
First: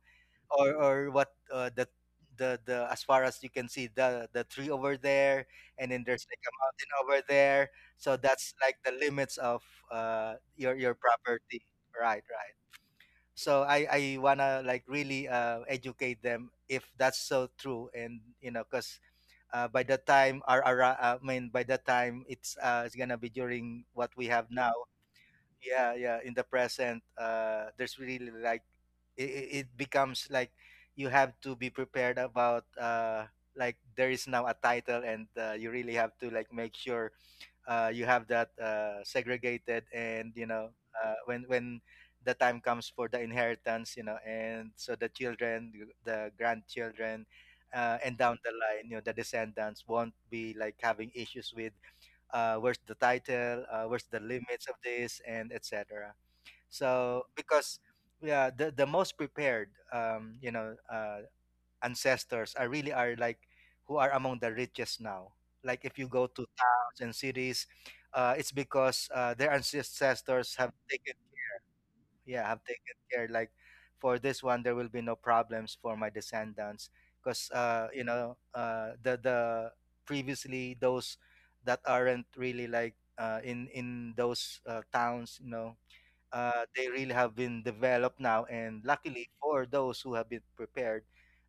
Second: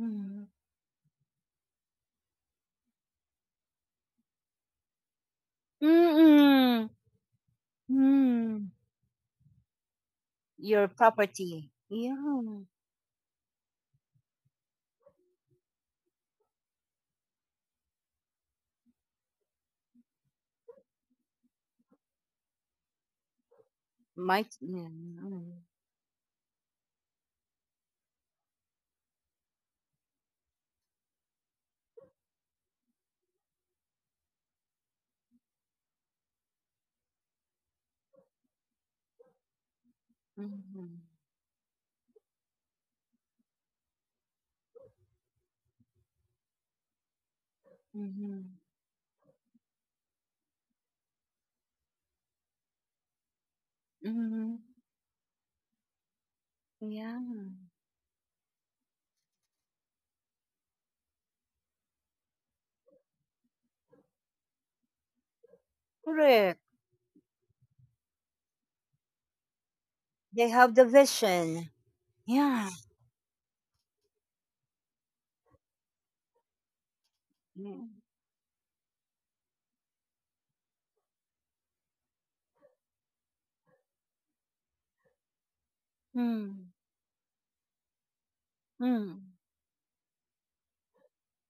Speaker 2: Or what the as far as you can see, the tree over there, and then there's like a mountain over there. So that's
Speaker 1: Mm-hmm.
Speaker 2: like the limits of
Speaker 1: Your
Speaker 2: your property,
Speaker 1: property.
Speaker 2: right, right.
Speaker 1: Yeah.
Speaker 2: So I wanna like really educate them if that's so true. And you know, because by the time our I mean by the time it's gonna be during what we have
Speaker 1: Might.
Speaker 2: now.
Speaker 1: Yeah.
Speaker 2: Yeah, yeah, in the present, there's really like it it becomes like you have to be prepared about like there is now a title, and you really have to like make sure you have that segregated. And you know
Speaker 1: Mm-hmm.
Speaker 2: when the time comes for the inheritance, you know, and so the children, the grandchildren, and down
Speaker 1: Mm-hmm.
Speaker 2: the line, you know, the descendants won't be like having issues with where's the title, where's the
Speaker 1: Mm-hmm.
Speaker 2: limits of this, and etc.
Speaker 1: Yeah.
Speaker 2: So because, yeah, the most prepared, you know, ancestors are really are like who are among the richest now. Like if you go to
Speaker 1: Correct.
Speaker 2: towns and cities, it's because their
Speaker 1: They
Speaker 2: ancestors
Speaker 1: have
Speaker 2: have
Speaker 1: the
Speaker 2: taken,
Speaker 1: vision.
Speaker 2: yeah, I've
Speaker 1: Yeah.
Speaker 2: taken care like for this one there will be no problems for my descendants, because
Speaker 1: Mm-hmm.
Speaker 2: you know the previously those that aren't really like in those towns, you know, they really have been developed now. And
Speaker 1: Mm-hmm.
Speaker 2: luckily for those who have been prepared,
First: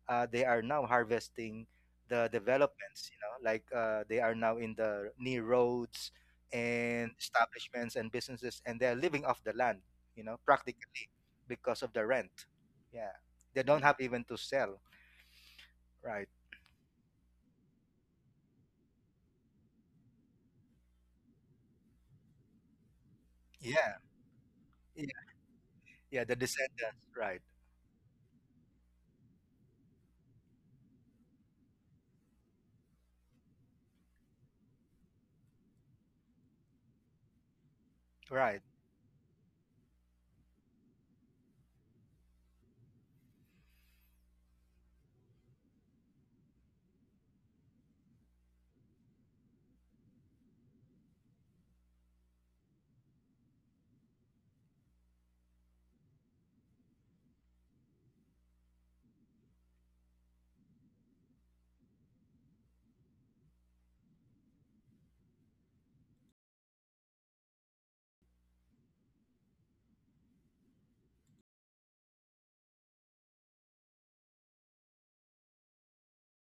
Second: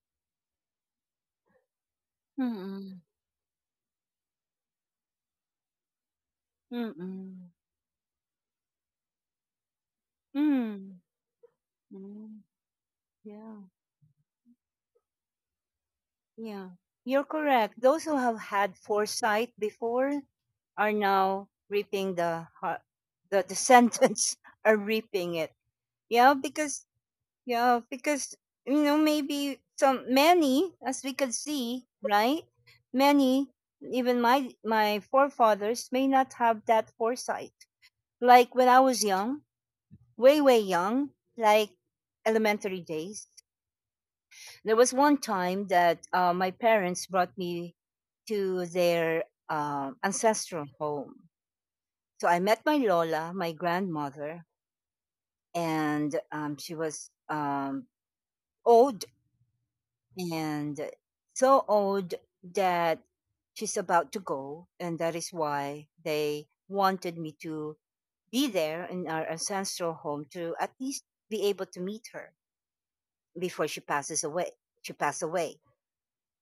Speaker 2: they are now harvesting the
Speaker 1: Mm-hmm.
Speaker 2: developments, you know, like they are now in the near roads and
Speaker 1: Mm.
Speaker 2: establishments and businesses, and they're living off the land, you know,
Speaker 1: Mm.
Speaker 2: practically because of the
Speaker 1: Mm.
Speaker 2: rent. Yeah.
Speaker 1: Yeah.
Speaker 2: They don't have even to sell. Right.
Speaker 1: Yeah. You're correct. Those who have had foresight before are now reaping the har- the
Speaker 2: Yeah.
Speaker 1: sentence <laughs> are
Speaker 2: Yeah.
Speaker 1: reaping it.
Speaker 2: Yeah.
Speaker 1: Yeah,
Speaker 2: The
Speaker 1: because
Speaker 2: descendants. Right.
Speaker 1: yeah, because you know maybe some many as we could see, right? Many even my forefathers may not have that foresight. Like
Speaker 2: Right.
Speaker 1: when I was young, way way young, like elementary days. There was one time that my parents brought me to their ancestral home. So I met my Lola, my grandmother, and she was old and so old that she's about to go. And that is why they wanted me to be there in our ancestral home to at least be able to meet her before she passes away. She passed away.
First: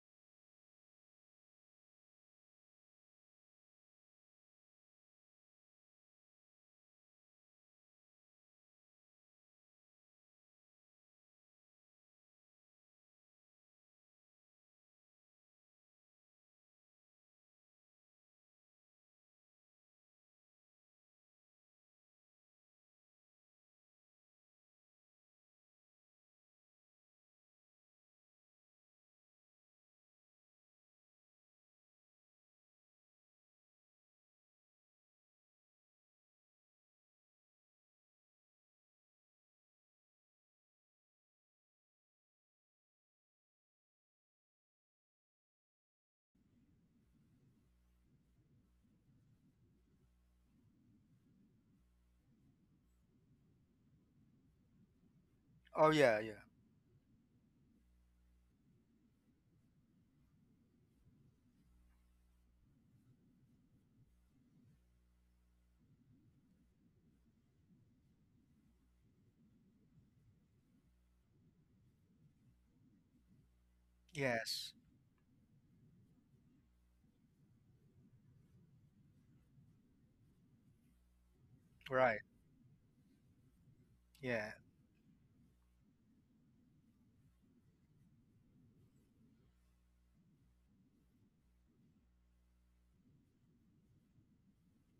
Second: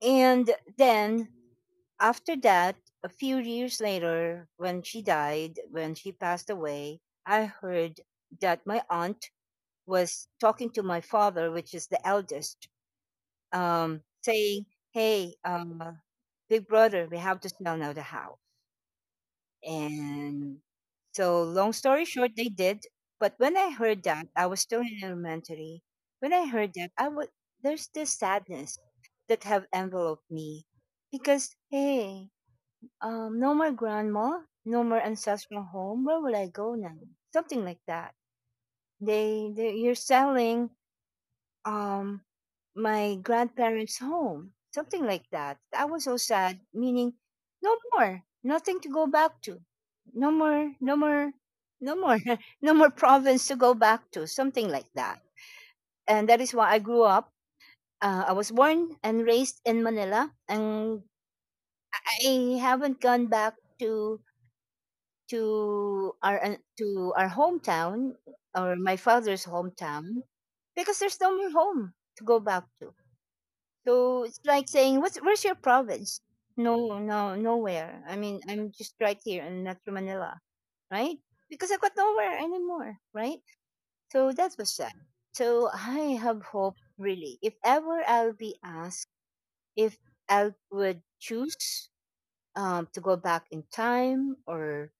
Speaker 1: And then after that, a few years later, when she died, when she passed away, I heard that my aunt was talking to my father, which is the eldest, saying, "Hey, big brother, we have to sell now the house." And so, long story short, they did. But when I heard that, I was still in elementary. When I heard that, I would there's this sadness that have enveloped me because hey, no more grandma, no more ancestral home. Where will I go now? Something like that. They, you're selling um my grandparents' home, something like that. I was so sad, meaning no more, nothing to go back to. No more, no more, no more, <laughs> no more province to go back to, something like that.
Speaker 2: Oh, yeah.
Speaker 1: And
Speaker 2: Yeah.
Speaker 1: that is why I grew up. I was born and raised in Manila, and I haven't gone back to to our hometown or my father's hometown because there's no more home to go back to. So it's like
Speaker 2: Yes.
Speaker 1: saying, "What's where's your province?" No, no, nowhere. I mean, I'm just right here in Metro Manila, right? Because I've got
Speaker 2: Right.
Speaker 1: nowhere anymore, right? So
Speaker 2: Yeah.
Speaker 1: that was sad. So I have hope really. If ever I'll be asked if I would choose to go back in time or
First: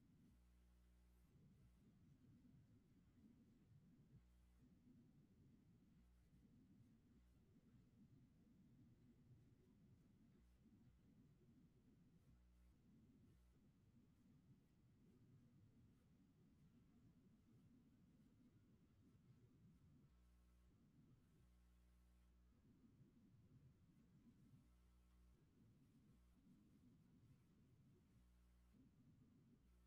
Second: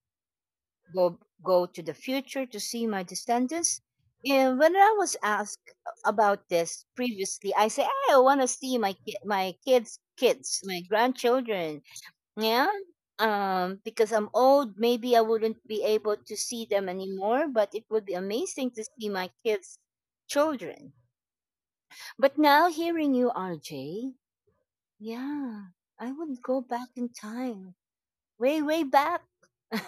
Speaker 1: go go to the future to see my descendants. And when I was asked about this previously, I say, "Hey, I want to see my kids' kids, my grandchildren. Yeah, because I'm old, maybe I wouldn't be able to see them anymore. But it would be amazing to see my kids' children." But now hearing you, RJ, yeah, I would go back in time way, way back. <laughs>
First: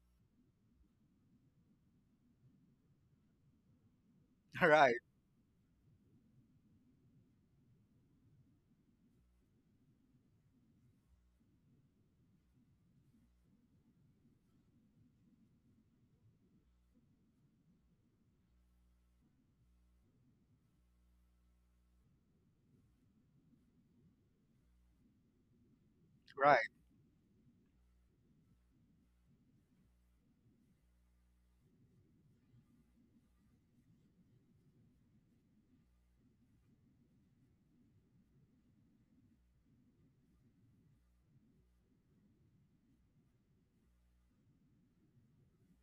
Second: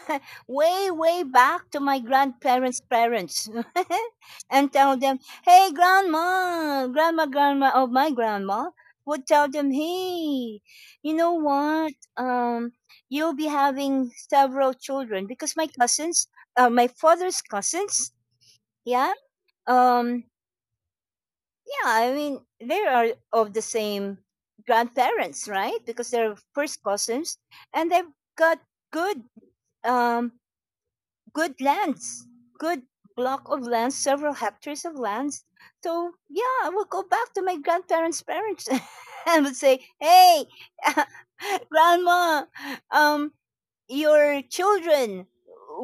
Speaker 1: Way, way back to my grandparents' parents <laughs>
Speaker 2: <laughs>
Speaker 1: and
Speaker 2: Right.
Speaker 1: tell them, hey, grandma, grandma, or my grandma would tell them, hey, you know what? You'll be having several children because my cousins, my father's cousins, yeah, um, yeah, I mean, they are of the same grandparents, right? Because they're
Speaker 2: Right.
Speaker 1: first cousins and they've got good um good lands, good block of lands, several hectares of lands. So yeah, I will go back to my grandparents' parents <laughs> and would say, "Hey, <laughs> grandma, um, your children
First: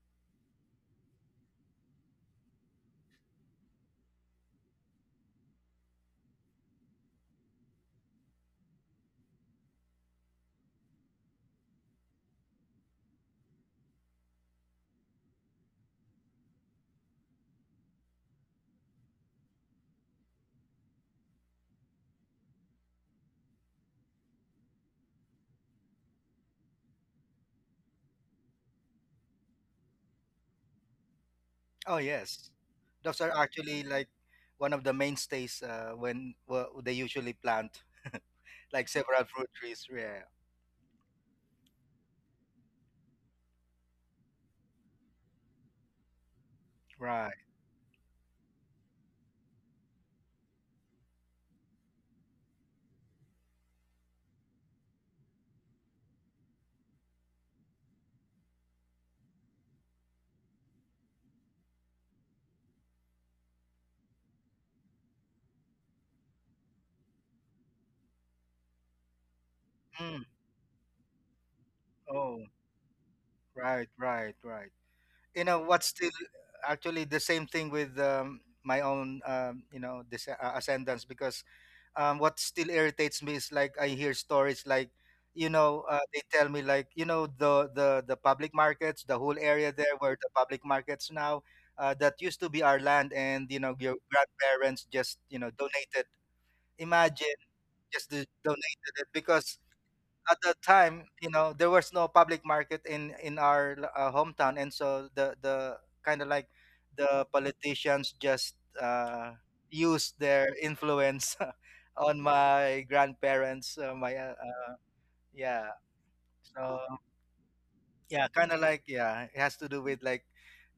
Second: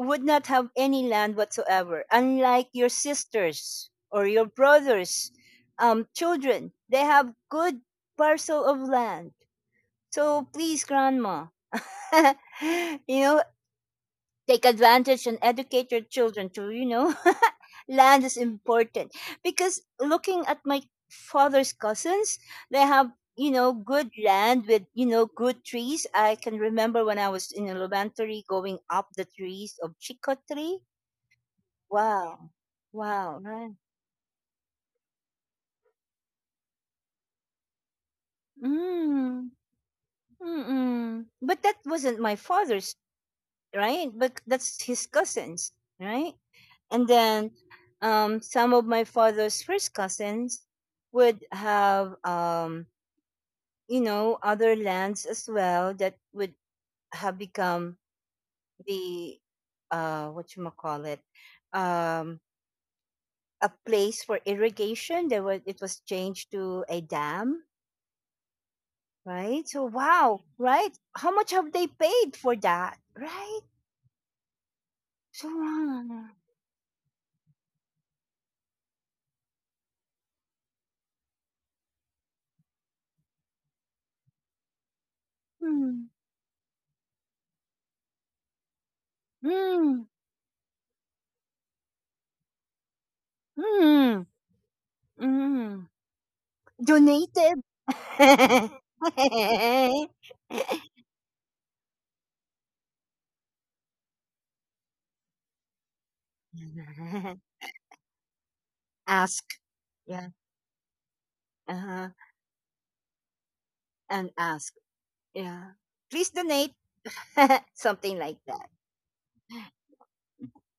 Speaker 1: would not have any land whatsoever, unlike your sisters or your brothers' children. They have good parcel of land. So please, grandma." <laughs> You know, take advantage and educate your children to you know <laughs> land is important because looking at my father's cousins they have you know good land with you know good trees I can remember when I was in elementary going up the trees of chico tree.
Speaker 2: Oh
Speaker 1: Wow,
Speaker 2: yes, those are
Speaker 1: wow, right.
Speaker 2: actually like one of the mainstays they usually plant, <laughs> like several
Speaker 1: mm,
Speaker 2: fruit trees. Yeah,
Speaker 1: mm-mm. But that wasn't my father's, right? But that's his cousins, right? And
Speaker 2: right.
Speaker 1: then some of my father's first cousins would have you know other lands as well that would have become the what you call it um, a place for irrigation. There was, it was changed to a dam, right? So
Speaker 2: Mm.
Speaker 1: wow, right, how much have they paid
Speaker 2: Oh,
Speaker 1: for that, right?
Speaker 2: right, right, right. You
Speaker 1: So
Speaker 2: know what's still
Speaker 1: mm,
Speaker 2: actually the same thing with my own, you know, this ascendants because what still irritates me is like I hear stories like, you know,
Speaker 1: hmm,
Speaker 2: they tell me like, you know, the public markets, the whole area there
Speaker 1: hmm,
Speaker 2: where the public markets now, that used to be our land, and you know, your
Speaker 1: hmm,
Speaker 2: grandparents just you know
Speaker 1: mm.
Speaker 2: donated. Imagine
Speaker 1: Donated? <laughs>
Speaker 2: donated it because at that time, you know, there was no public market in our hometown, and so the kind of like the politicians just uh,
Speaker 1: Ask.
Speaker 2: used
Speaker 1: Yeah.
Speaker 2: their influence <laughs>
Speaker 1: Uh-huh.
Speaker 2: on my grandparents, my
Speaker 1: And ask.
Speaker 2: yeah.
Speaker 1: Yeah. Please donate.
Speaker 2: So
Speaker 1: <laughs> Something
Speaker 2: yeah,
Speaker 1: like
Speaker 2: kind of
Speaker 1: that.
Speaker 2: like yeah, it has to do with like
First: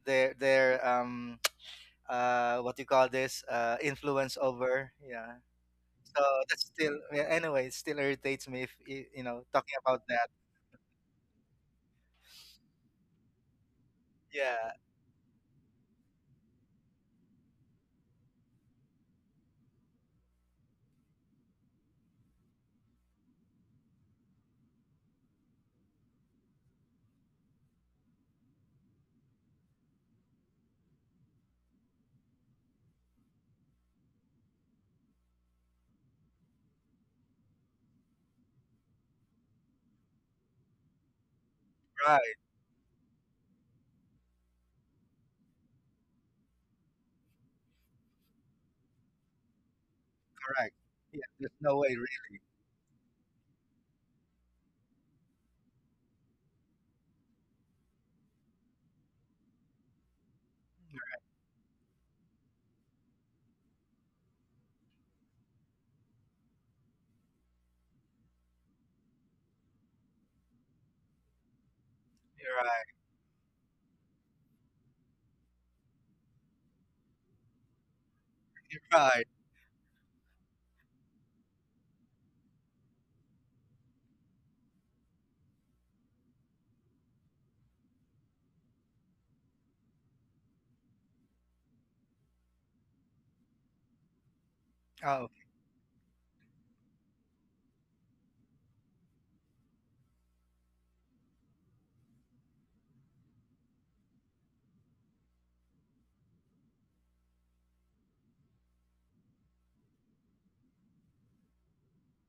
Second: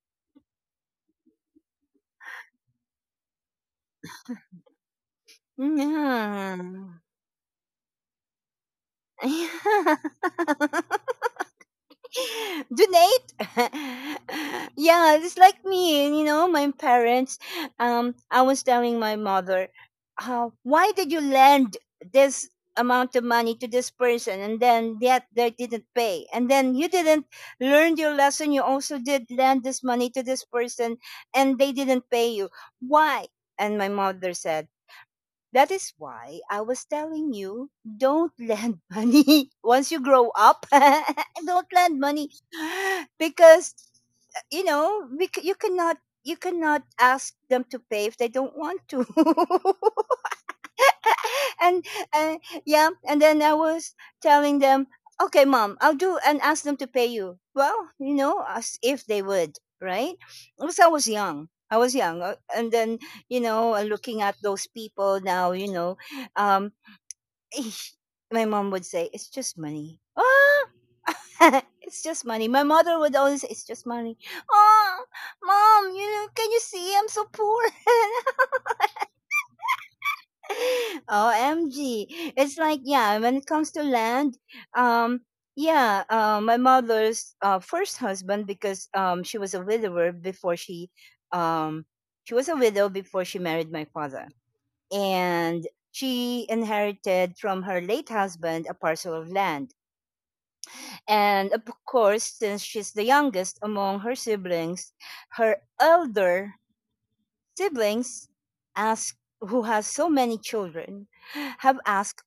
Speaker 2: their <tsk> what you call this influence over yeah. So that's still yeah, anyway, it still irritates me if you know talking
Speaker 1: Yeah.
Speaker 2: about that.
Speaker 1: <laughs> <laughs> donate <laughs>
Speaker 2: Yeah,
Speaker 1: yeah just like me you know my parents I was telling my mother, why did you lend this amount of money to this person and then yet they didn't pay and then you didn't learn your lesson, you also did lend this money to this person and they didn't pay you, why? And my mother said, that is why I was telling you don't lend <laughs> money once you grow up. <laughs> Don't lend money
Speaker 2: right.
Speaker 1: <gasps> because you know you cannot ask them to pay if they don't want to.
Speaker 2: Correct. Yeah, there's
Speaker 1: <laughs>
Speaker 2: no
Speaker 1: and
Speaker 2: way. Really.
Speaker 1: yeah, and then I was telling them, okay, mom, I'll do and ask them to pay you. Well, you know, as if they would, right? Because I was young. I was young and then looking at those people now, um, <laughs> my mom would say, "It's just money." Ah, <laughs> it's just money.
Speaker 2: You're
Speaker 1: My
Speaker 2: right.
Speaker 1: mother would always say, "It's just money." Oh, mom, you know, can you see I'm so poor? <laughs>
Speaker 2: Right.
Speaker 1: OMG. It's like, yeah, when it comes to land, um, yeah, my mother's first husband, because she was a widower before um, she was a widow before she married my father.
Speaker 2: Oh,
Speaker 1: And she inherited from her late husband a parcel of land. And of course, since she's the youngest among her siblings, her elder siblings ask who has so many children have asked,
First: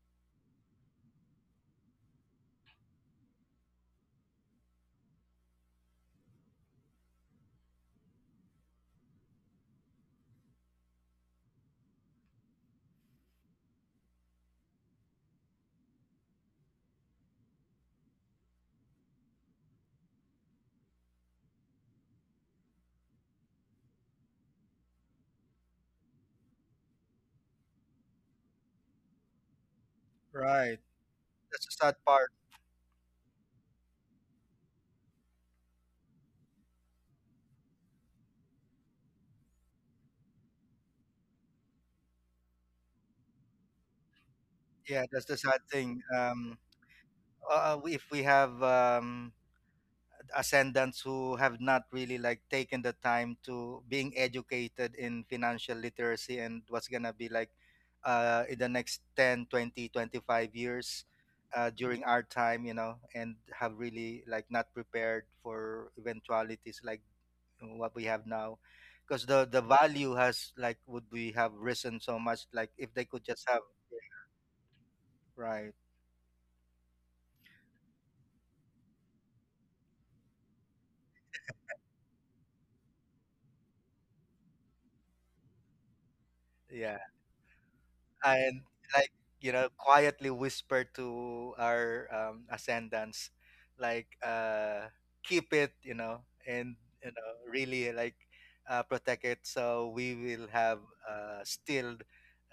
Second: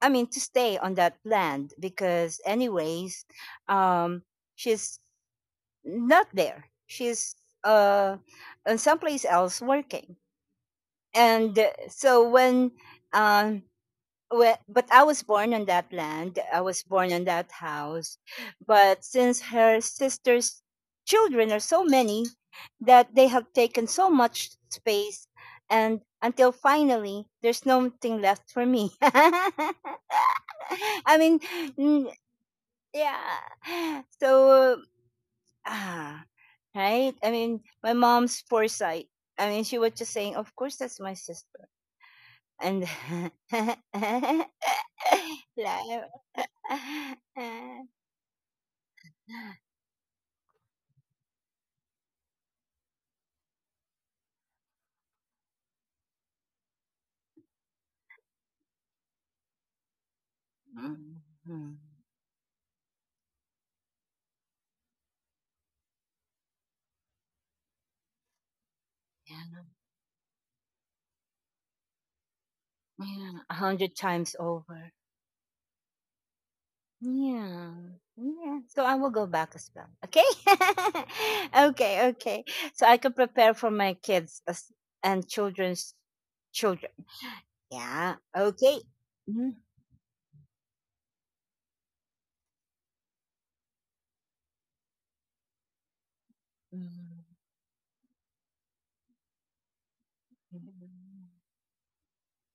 Speaker 1: I mean, to stay on that land because anyways, um she's not there. She's uh in someplace else working. And um but I was born on that land. I was born on that house. But since her sister's children are so many that they have taken so much space, and until finally, there's nothing left for me. <laughs> I
Speaker 2: right.
Speaker 1: mean,
Speaker 2: That's the sad
Speaker 1: mm,
Speaker 2: part.
Speaker 1: yeah. So, ah, right? I mean, my mom's foresight. I mean, she was just saying, of course, that's my sister. And
Speaker 2: Yeah, that's the
Speaker 1: <laughs>
Speaker 2: sad
Speaker 1: like,
Speaker 2: thing.
Speaker 1: <laughs>
Speaker 2: If we have ascendants who have not really like taken the time to being educated in financial literacy and what's gonna be like in the next 10, 20, 25 years
Speaker 1: mhm.
Speaker 2: during our time, you know, and have really like not prepared for eventualities like what we have now because the
Speaker 1: Yeah,
Speaker 2: the value has like would we have risen so much like if they could
Speaker 1: yeah,
Speaker 2: just
Speaker 1: a
Speaker 2: have
Speaker 1: hundred times over.
Speaker 2: right
Speaker 1: Yeah, yeah. So I will go back as well. Okay, <laughs> okay, okay. So I can prepare for my kids as, and children's children.
Speaker 2: yeah
Speaker 1: Yeah.
Speaker 2: and
Speaker 1: Okay.
Speaker 2: like you
Speaker 1: Mhm.
Speaker 2: know quietly whisper to our ascendants like keep it you know and you
Speaker 1: Mhm.
Speaker 2: know really like protect it so we will have still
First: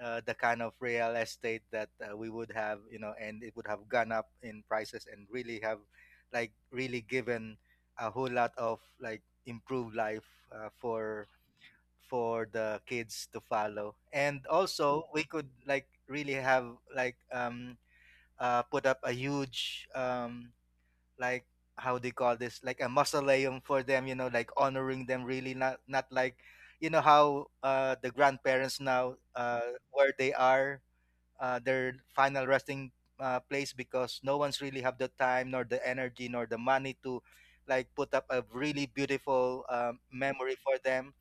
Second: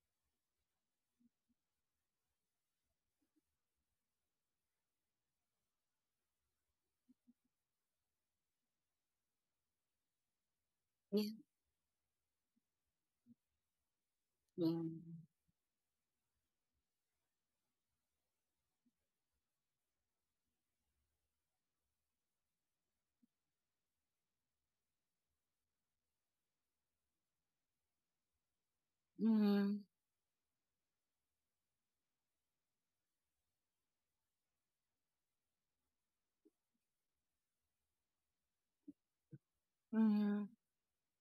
Speaker 2: the kind of real estate that we would have you know and it would have gone up in prices and really have like really given a whole lot of like improved life uh, for
Speaker 1: Yeah.
Speaker 2: for the kids to follow. And
Speaker 1: Yeah.
Speaker 2: also, we could like really have like put up a huge like how do you call this like a mausoleum for them, you know, like honoring them really not not like you know how the grandparents now
Speaker 1: Mhm.
Speaker 2: where they are their final resting place because no one's really have the time nor the energy nor the money to like put up a really beautiful
Speaker 1: Mhm.
Speaker 2: memory for them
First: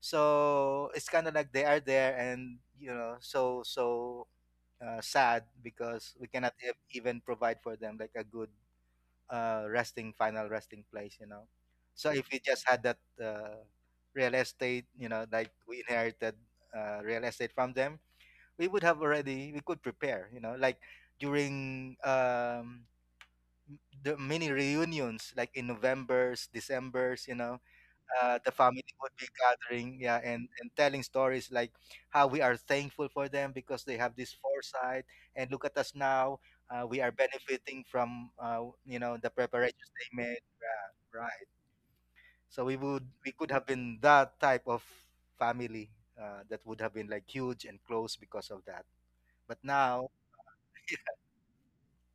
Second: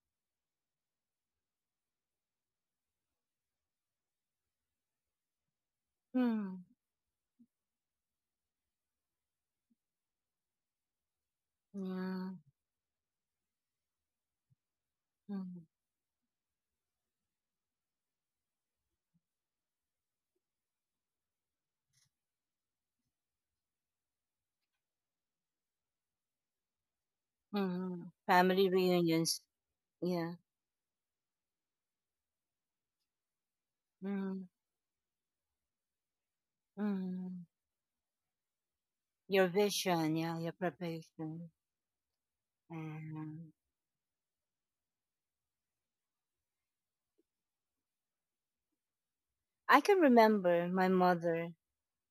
Speaker 2: so it's kind of like they are there and you know so sad because we cannot
Speaker 1: Mhm.
Speaker 2: even provide for them like a good resting final resting place you know so if
Speaker 1: Yeah.
Speaker 2: we just had that uh, real estate you know like
Speaker 1: Mhm.
Speaker 2: we inherited real estate from them we would have already we could prepare you know like during the mini reunions like in novembers decembers you know
Speaker 1: Mhm.
Speaker 2: the
Speaker 1: Family
Speaker 2: family would be
Speaker 1: reunions.
Speaker 2: gathering yeah
Speaker 1: Yeah.
Speaker 2: and telling stories like how we are thankful for them because they have this
Speaker 1: Mhm.
Speaker 2: foresight and look at us now we are
Speaker 1: Mhm.
Speaker 2: benefiting from you know the
Speaker 1: Your
Speaker 2: preparations they
Speaker 1: vision, yeah,
Speaker 2: made
Speaker 1: your
Speaker 2: yeah, right
Speaker 1: preparation.
Speaker 2: so we would we could
Speaker 1: And
Speaker 2: have been that type of family that would have been like huge and close because of that but
Speaker 1: I can
Speaker 2: now.
Speaker 1: remember my mother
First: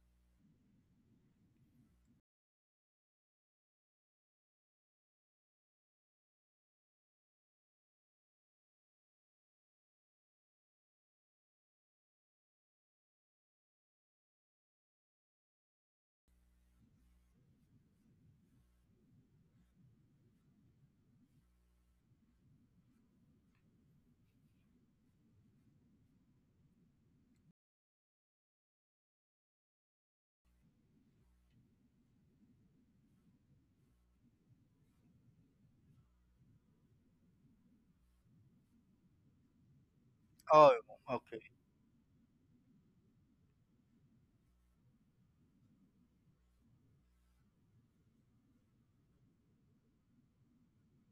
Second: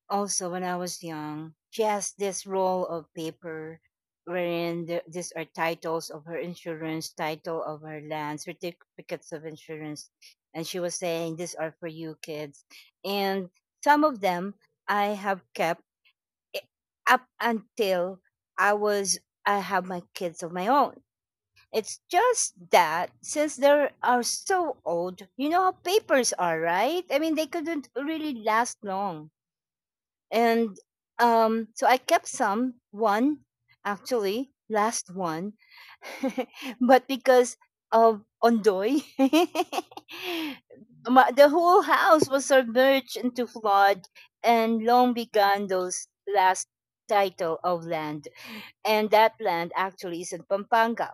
Speaker 1: also when I was young. She has this roll of paper wherein the, these are titles of her insurance, title of her land, certificates of insurance. And she was saying, these are for you kids. And some of them I have kept I- up until I was, I have my kids of my own. It's just that since they are so old, you know how papers are, right? I mean, they couldn't really last long. And so I kept some, one actually, last one, <laughs> but because of Ondoy,
Speaker 2: Oh,
Speaker 1: <laughs> ma-
Speaker 2: okay,
Speaker 1: the whole house was submerged into flood and long began those last title of land. And that land actually is in Pampanga.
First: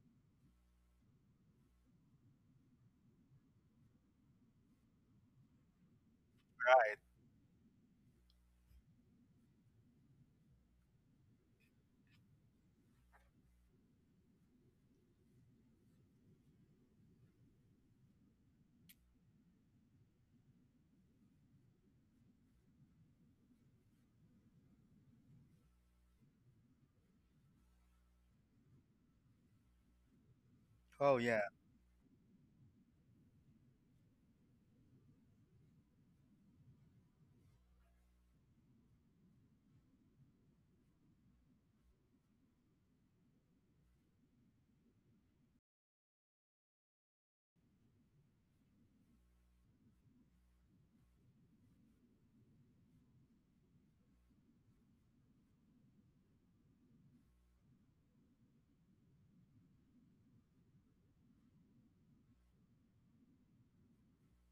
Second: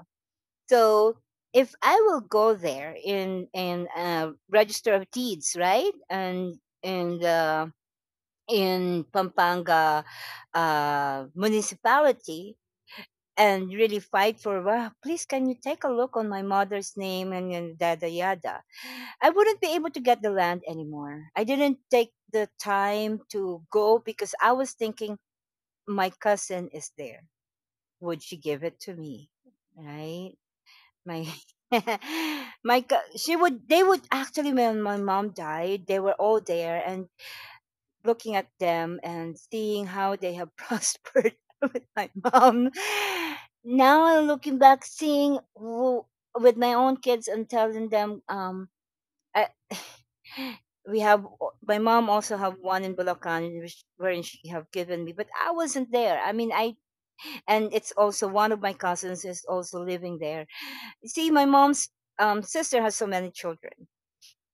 Speaker 1: So if I will go there in in register of deeds, right, and
Speaker 2: right.
Speaker 1: in the in Pampanga municipality, and really fight for, well, please can you take a look on my mother's name and yada yada. I wouldn't be able to get the land anymore. I didn't take the time to go because I was thinking my cousin is there. Would she give it to me? Right?
Speaker 2: Oh,
Speaker 1: My
Speaker 2: yeah,
Speaker 1: <laughs> my co- she would, they would, actually when my mom died they were all there and looking at them and seeing how they have <laughs> prospered with my mom, now I'm looking back seeing who, with my own kids and telling them I, <gasps> we have my mom also have one in Bulacan which wherein she have given me but I wasn't there, I mean I, and it's also one of my cousins is also living there. You see, my mom's sister has so many children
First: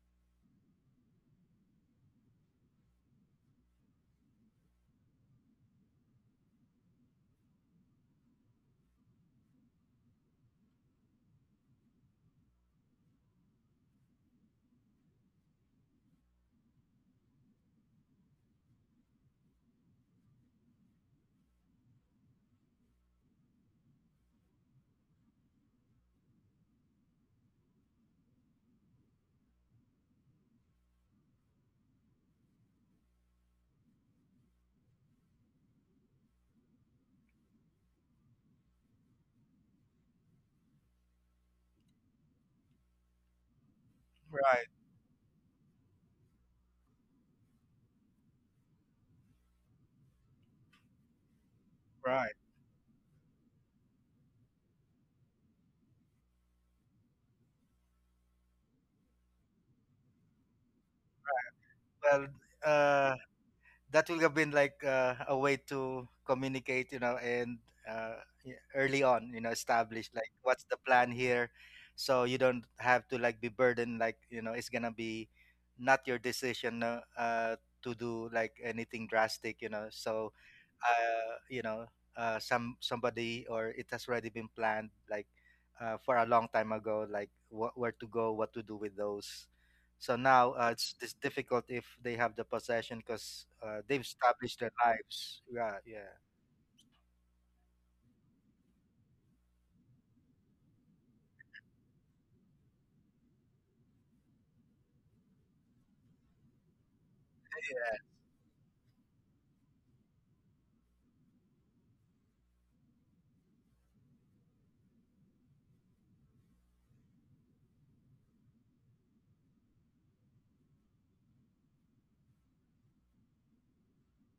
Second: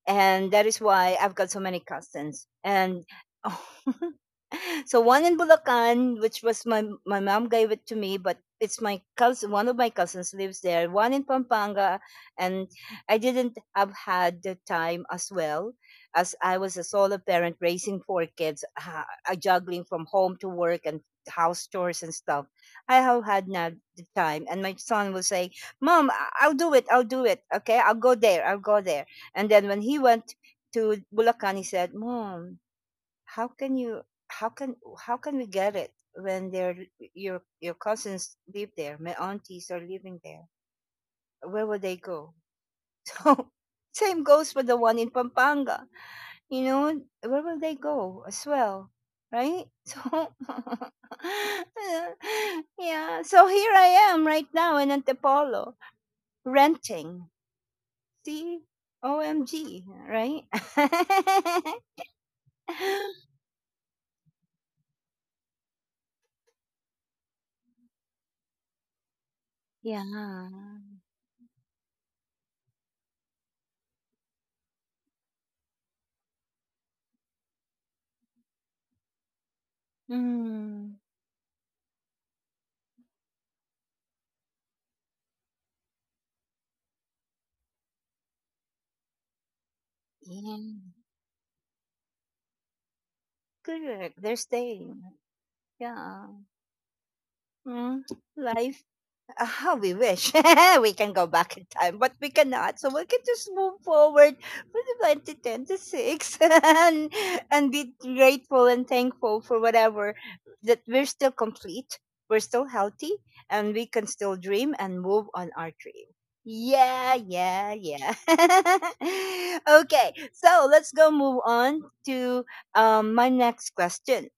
Speaker 1: and that is why I've got so many cousins. And <laughs> so one in Bulacan, which was my my mom gave it to me, but it's my cousin. One of my cousins lives there. One in Pampanga, and I didn't have had the time as well as I was a solo parent raising 4 kids, juggling from home to work and house chores and stuff. I have had not the time, and my son will say, "Mom, I- I'll do it. I'll do it. Okay, I'll go there. I'll go there." And then when he went to Bulacan, he said, "Mom, how can you? How can we get it when their your cousins live there? My aunties are living there. Where will they go?" <laughs> So same goes for
Speaker 2: right,
Speaker 1: the one in Pampanga. You know, where will they go as well, right? <laughs> So
Speaker 2: right.
Speaker 1: <laughs> yeah. So here I am right now in Antipolo renting. See, OMG, right?
Speaker 2: Well, uh,
Speaker 1: <laughs>
Speaker 2: that will have been like a way to communicate, you know, and uh, yeah, early on, you know,
Speaker 1: Yeah.
Speaker 2: establish like what's the plan here, so you don't have to like be burdened, like you know, it's gonna be not your decision to do like anything drastic, you know. So
Speaker 1: Mm.
Speaker 2: you know, somebody or it has already been planned like for a long time ago, like what where to go, what to do with those. So now
Speaker 1: Yeah.
Speaker 2: it's difficult if they have the possession because they've
Speaker 1: Correct. They're
Speaker 2: established their
Speaker 1: staying.
Speaker 2: lives. Yeah, yeah,
Speaker 1: Yeah. Mm. Life. Ah, we wish <laughs> we can go back in time, but we cannot. So we can just move forward from 2010 to six, <laughs> and be
Speaker 2: yeah.
Speaker 1: grateful and thankful for whatever that we're still complete, we're still healthy, and we can still dream and move on our dream. Yeah, yeah, yeah. <laughs> Okay, so let's go move on to my next question.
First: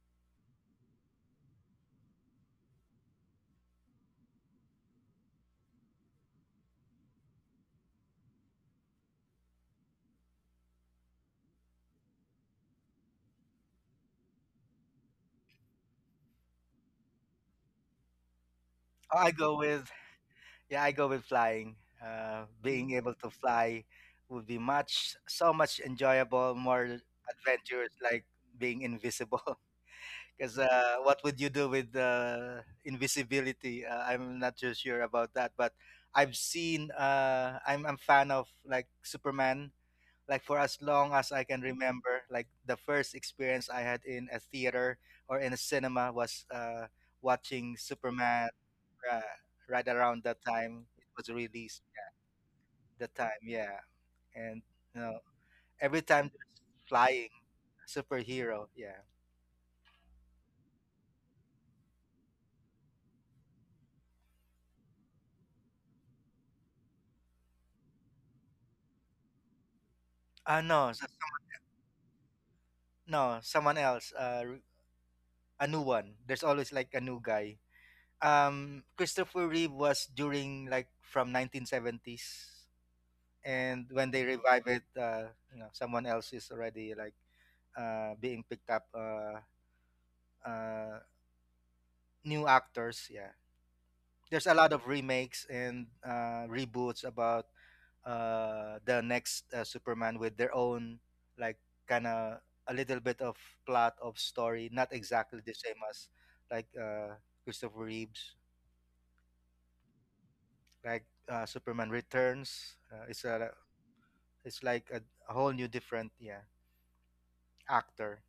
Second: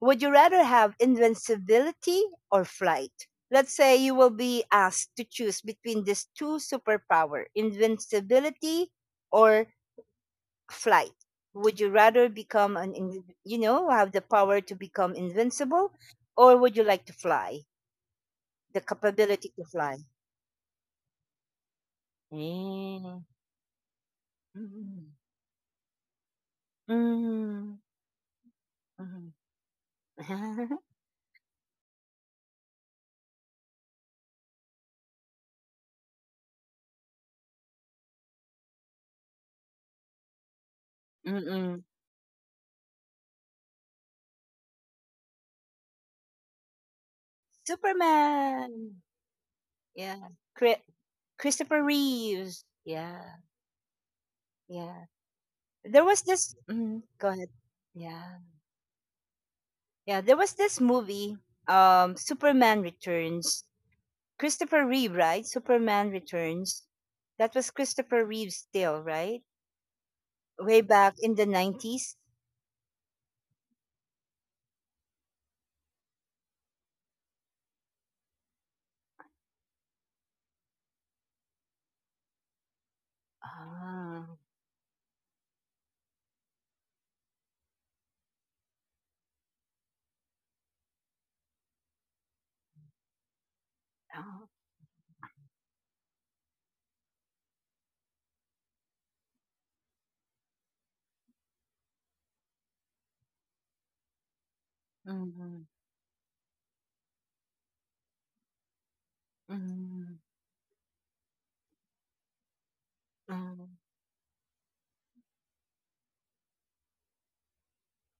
Speaker 1: Would you rather have invincibility or flight? Let's say you will be asked to choose between these two superpower, invincibility or flight. Would you rather become an, in- you know, have the power to become invincible, or would you like to fly, the
Speaker 2: I
Speaker 1: capability
Speaker 2: go
Speaker 1: to
Speaker 2: with
Speaker 1: fly?
Speaker 2: yeah, I go with flying. Being able
Speaker 1: Mm.
Speaker 2: to fly would be
Speaker 1: Mm.
Speaker 2: much so much enjoyable, more
Speaker 1: Mm.
Speaker 2: adventurous, like being
Speaker 1: Mm.
Speaker 2: invisible. Because
Speaker 1: <laughs>
Speaker 2: what would you do with invisibility? I'm not too sure about that, but I've seen. I'm fan of like Superman. Like for as long as I can
Speaker 1: Mm-mm.
Speaker 2: remember, like the first experience I had in a theater or in a cinema was watching Superman.
Speaker 1: Superman.
Speaker 2: Uh, right around
Speaker 1: Yeah.
Speaker 2: that
Speaker 1: Cri-
Speaker 2: time it was released.
Speaker 1: Christopher Reeves.
Speaker 2: The
Speaker 1: Yeah.
Speaker 2: time, yeah, and you
Speaker 1: Yeah.
Speaker 2: know every
Speaker 1: There was
Speaker 2: time they're
Speaker 1: this mhm, go
Speaker 2: flying
Speaker 1: ahead. Yeah,
Speaker 2: superhero, yeah.
Speaker 1: yeah, there was this movie, Superman Returns. Christopher Reeve, right? Superman Returns. That was Christopher Reeve still, right?
Speaker 2: Ah
Speaker 1: Way
Speaker 2: no, so-
Speaker 1: back in the 90s.
Speaker 2: no, someone else. A new one. There's always like a new guy. Christopher Reeve was during like from 1970s, and when they
Speaker 1: Ah,
Speaker 2: revive it, you know, someone else is already like being picked up. Uh, new actors, yeah. There's a
Speaker 1: oh,
Speaker 2: lot of remakes and reboots about the next Superman with their own like kind of a little bit of plot of story, not exactly the
Speaker 1: mhm,
Speaker 2: same as like Christopher Reeves.
Speaker 1: mhm,
Speaker 2: Like Superman Returns.
Speaker 1: mhm.
Speaker 2: It's like a whole new different yeah actor.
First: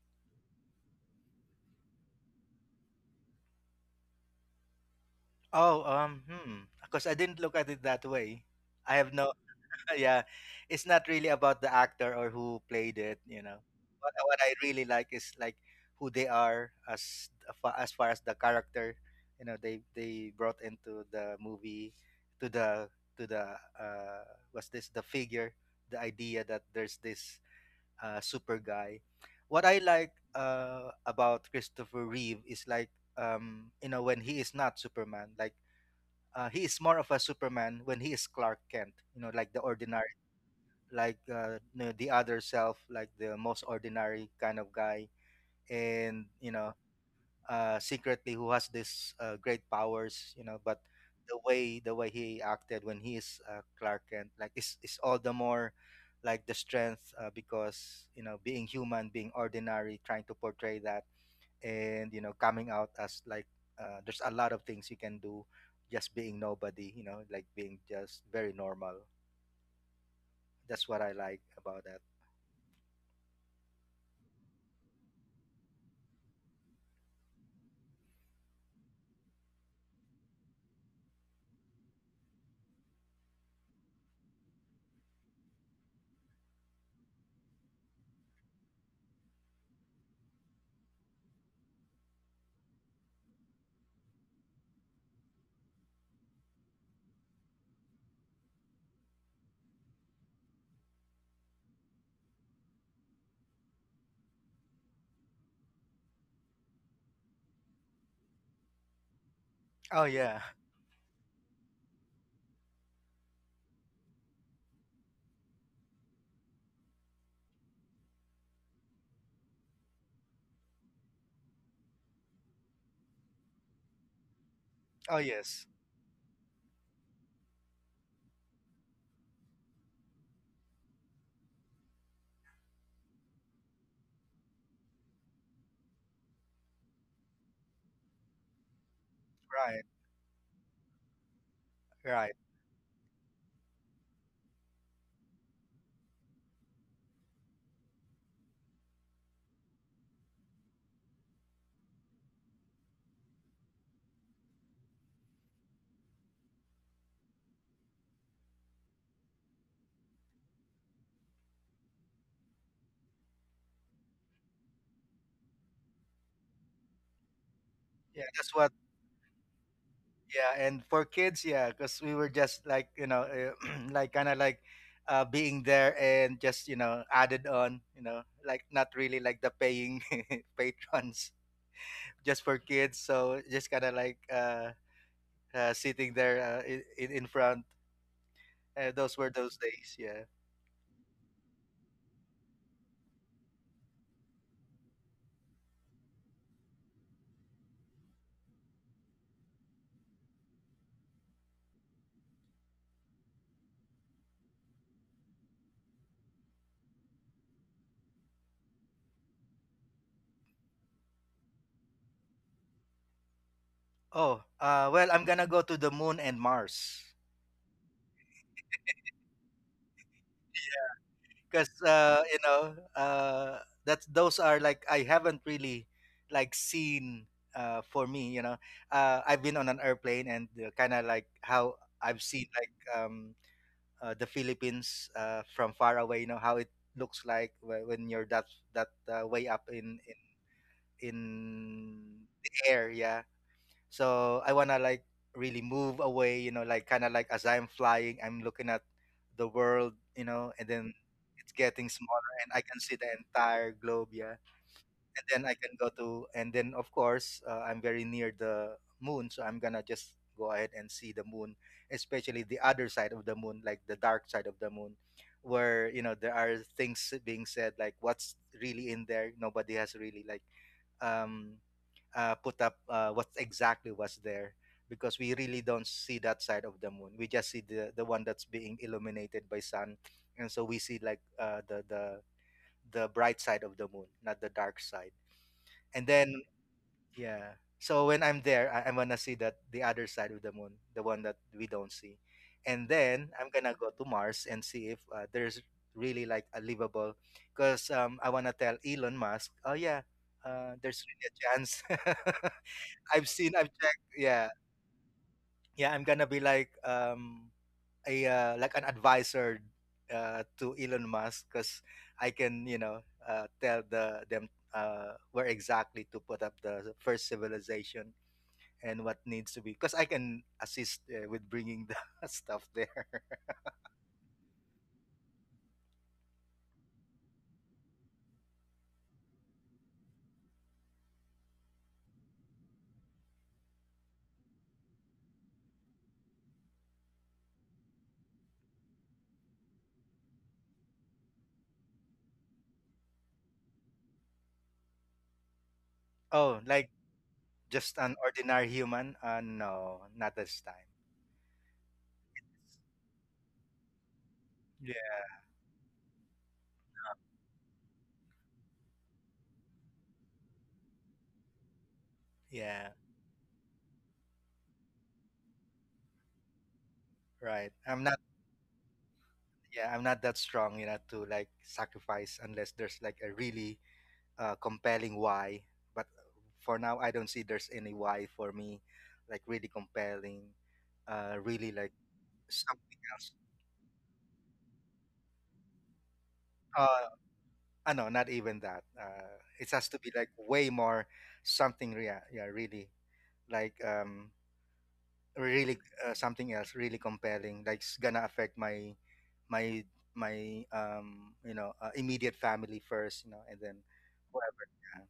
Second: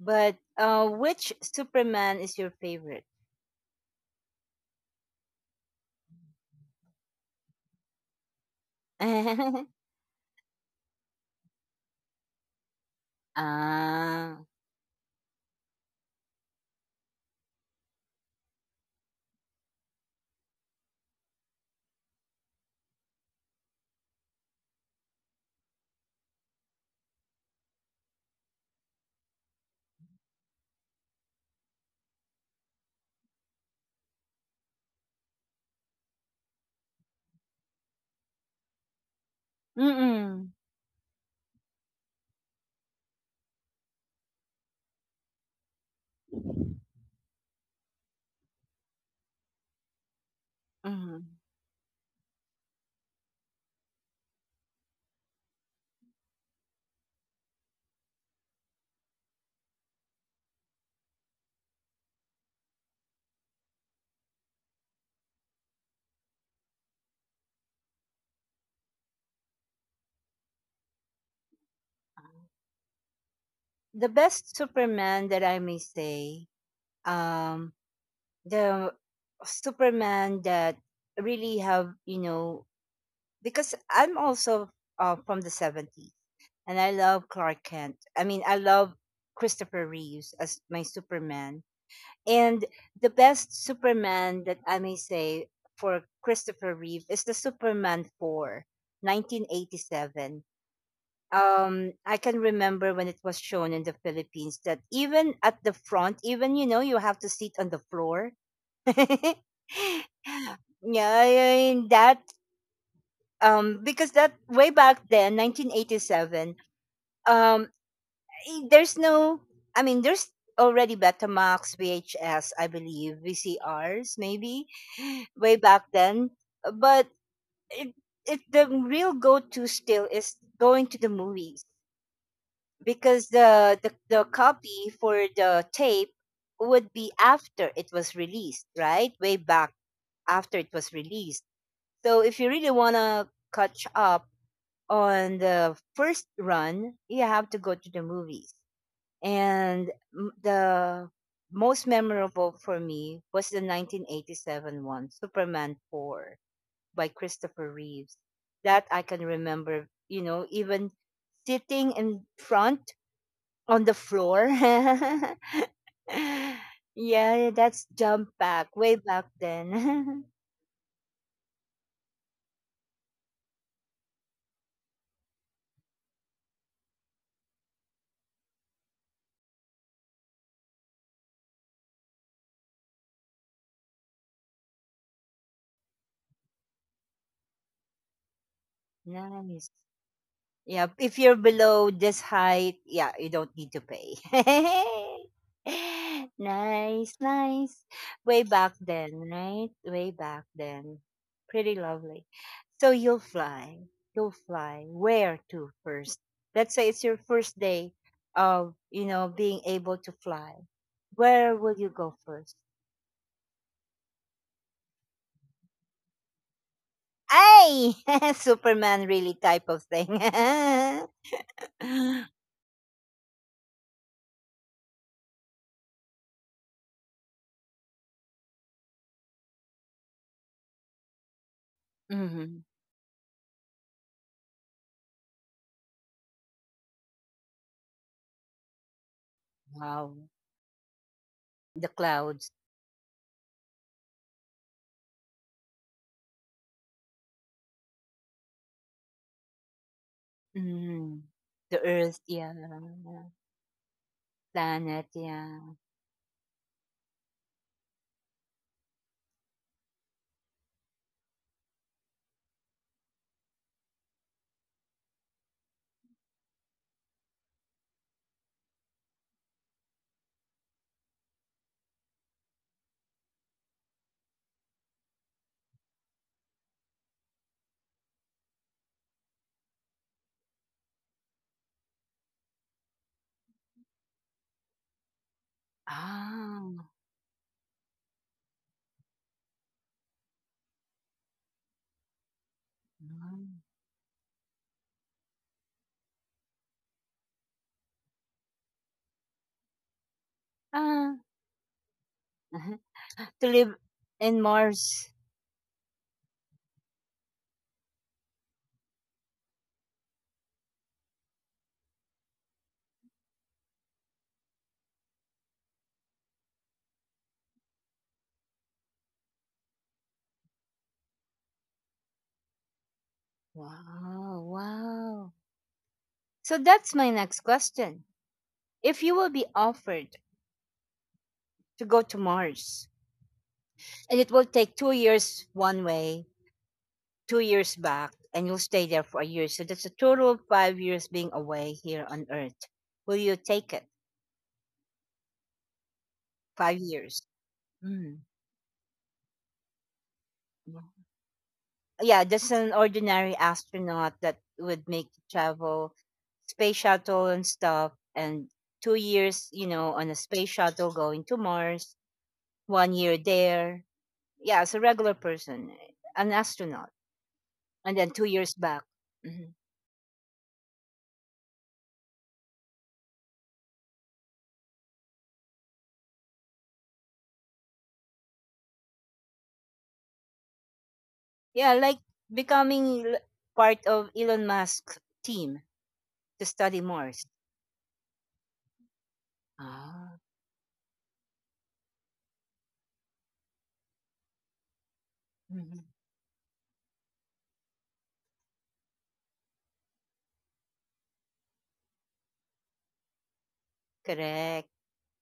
Speaker 1: But uh, which Superman is your favorite?
Speaker 2: Oh um hmm because I didn't look at it that way. I
Speaker 1: <laughs>
Speaker 2: have no
Speaker 1: Ah.
Speaker 2: <laughs> yeah. It's not really about the actor or who played it. You know what I really like is like who they are as as far as the character. You know they brought into the movie to the to the was this the figure the idea that there's this super guy. What I like about Christopher Reeve is like you know when he is not Superman, like he is more of a Superman when he is Clark Kent. You know, like the
Speaker 1: Mm.
Speaker 2: ordinary,
Speaker 1: Mm-mm.
Speaker 2: like you know, the other self, like the most ordinary kind of guy. And you know, secretly who has this great powers, you know. But
Speaker 1: Mm.
Speaker 2: the way he acted when he is Clark Kent, like is all the more like the strength because you know being human, being ordinary, trying to portray that, and you know coming out as like there's a lot of things you can do just being nobody, you know, like being just very normal. That's what I like about that.
Speaker 1: The best Superman that I may say, um the Superman that really have, you know, because I'm also from the 70s and I love Clark Kent. I mean, I love Christopher Reeves as my Superman. And the best Superman that I may say for Christopher Reeve is the Superman 4, 1987. I can remember when it was shown in the Philippines that even at the front, even you know, you have to sit on the floor. <laughs> Yeah,
Speaker 2: Oh yeah.
Speaker 1: I that because that way back then, 1987, um I- there's no, I mean, there's already Betamax, VHS, I believe, VCRs maybe
Speaker 2: Oh
Speaker 1: way
Speaker 2: yes.
Speaker 1: back then, but it, it the real go-to still is going to the movies because the copy for the tape would be after it was released, right? Way back
Speaker 2: Right.
Speaker 1: after it was released. So if
Speaker 2: Right.
Speaker 1: you really want to catch up on the first run, you have to go to the movies. And m- the most memorable for me was the 1987 one, Superman 4 by Christopher Reeves. That I can remember, you know, even sitting in front on the floor. <laughs> Yeah, that's jump
Speaker 2: Yeah. That's
Speaker 1: back
Speaker 2: what.
Speaker 1: way back then.
Speaker 2: Yeah, and for kids, yeah, because we were just like you know, <clears throat> like kind of like being there and just you know added on, you know, like not really like the paying <laughs> patrons, just for kids. So just kind of like sitting there in front.
Speaker 1: <laughs>
Speaker 2: Those were those
Speaker 1: Nice.
Speaker 2: days, yeah.
Speaker 1: Yeah, if you're below this height, yeah, you don't need to pay. <laughs> Nice, nice. Way back then, right? Way back then. Pretty lovely. So you'll fly. You'll fly. Where to first? Let's say it's your first day of, you know, being able to fly. Where will you go first?
Speaker 2: Oh, well, I'm gonna go to the moon and Mars.
Speaker 1: Ay! <laughs> Superman really type of thing.
Speaker 2: Because
Speaker 1: <laughs>
Speaker 2: that's those are like I haven't really like seen for me. You know, I've been on an airplane and kind of like how I've seen
Speaker 1: Hmm.
Speaker 2: like the Philippines from far away. You know how it looks like when you're that that way up in
Speaker 1: Wow. The
Speaker 2: in
Speaker 1: clouds.
Speaker 2: the air. Yeah, so I wanna like really move away, you know, like kind of like as I'm flying, I'm looking at the world, you know, and then
Speaker 1: Mm.
Speaker 2: it's
Speaker 1: The
Speaker 2: getting
Speaker 1: Earth,
Speaker 2: smaller
Speaker 1: yeah.
Speaker 2: and I can see the entire globe, yeah.
Speaker 1: Planet,
Speaker 2: And then I
Speaker 1: yeah.
Speaker 2: can go to, and then of course, I'm very near the moon, so I'm gonna just go ahead and see the moon, especially the other side of the moon, like the dark side of the moon, where, you know, there are things being said, like what's really in there. Nobody has really like um put up what exactly was there because we really don't see that side of the moon. We just see the one that's being illuminated by sun, and so we see like uh, the the bright side of the moon, not the dark side. And then
Speaker 1: Ah.
Speaker 2: yeah, so when I'm there, I'm gonna see that the other side of the moon, the one that we don't see, and then I'm
Speaker 1: Mm.
Speaker 2: gonna go to Mars and see if there's really like a livable, because I wanna tell Elon Musk, oh yeah, there's
Speaker 1: Ah.
Speaker 2: really a chance. <laughs>
Speaker 1: <laughs>
Speaker 2: I've
Speaker 1: To
Speaker 2: seen,
Speaker 1: live
Speaker 2: I've checked.
Speaker 1: in
Speaker 2: Yeah,
Speaker 1: Mars.
Speaker 2: yeah. I'm gonna be like a like an advisor to Elon Musk because I can, you know, tell the them where exactly to put up the first civilization and what needs to be because I can assist with bringing the <laughs> stuff there. <laughs>
Speaker 1: Wow, wow. So that's my next question. If you will be offered to go to Mars and it will take 2 years one way, 2 years back, and you'll stay there for a year. So that's a total of 5 years being away here on Earth. Will you take it?
Speaker 2: oh,
Speaker 1: Five
Speaker 2: like
Speaker 1: years.
Speaker 2: just
Speaker 1: Mm.
Speaker 2: an ordinary human? No, not this
Speaker 1: Yeah.
Speaker 2: time.
Speaker 1: Yeah, just an ordinary astronaut that would
Speaker 2: Yeah,
Speaker 1: make the travel, space shuttle and stuff, and 2 years, you know, on a space shuttle going to Mars, one
Speaker 2: yeah,
Speaker 1: year there. Yeah, as a regular person, an astronaut,
Speaker 2: right.
Speaker 1: and
Speaker 2: I'm
Speaker 1: then
Speaker 2: not.
Speaker 1: 2 years back. Mhm.
Speaker 2: Yeah, I'm not that strong, you know, to like sacrifice unless there's like a really compelling why, but for now, I don't see there's any why for me, like really compelling,
Speaker 1: Yeah,
Speaker 2: really
Speaker 1: like
Speaker 2: like
Speaker 1: becoming
Speaker 2: something
Speaker 1: l-
Speaker 2: else.
Speaker 1: part of Elon Musk's team to study
Speaker 2: Uh,
Speaker 1: Mars.
Speaker 2: no, not even that. It has to
Speaker 1: Ah,
Speaker 2: be like way more something. Yeah, yeah, really like
Speaker 1: mhm.
Speaker 2: really something else, really compelling. Like it's gonna affect my, my you know, immediate family first, you know, and then whoever.
Speaker 1: Correct.
Speaker 2: Yeah.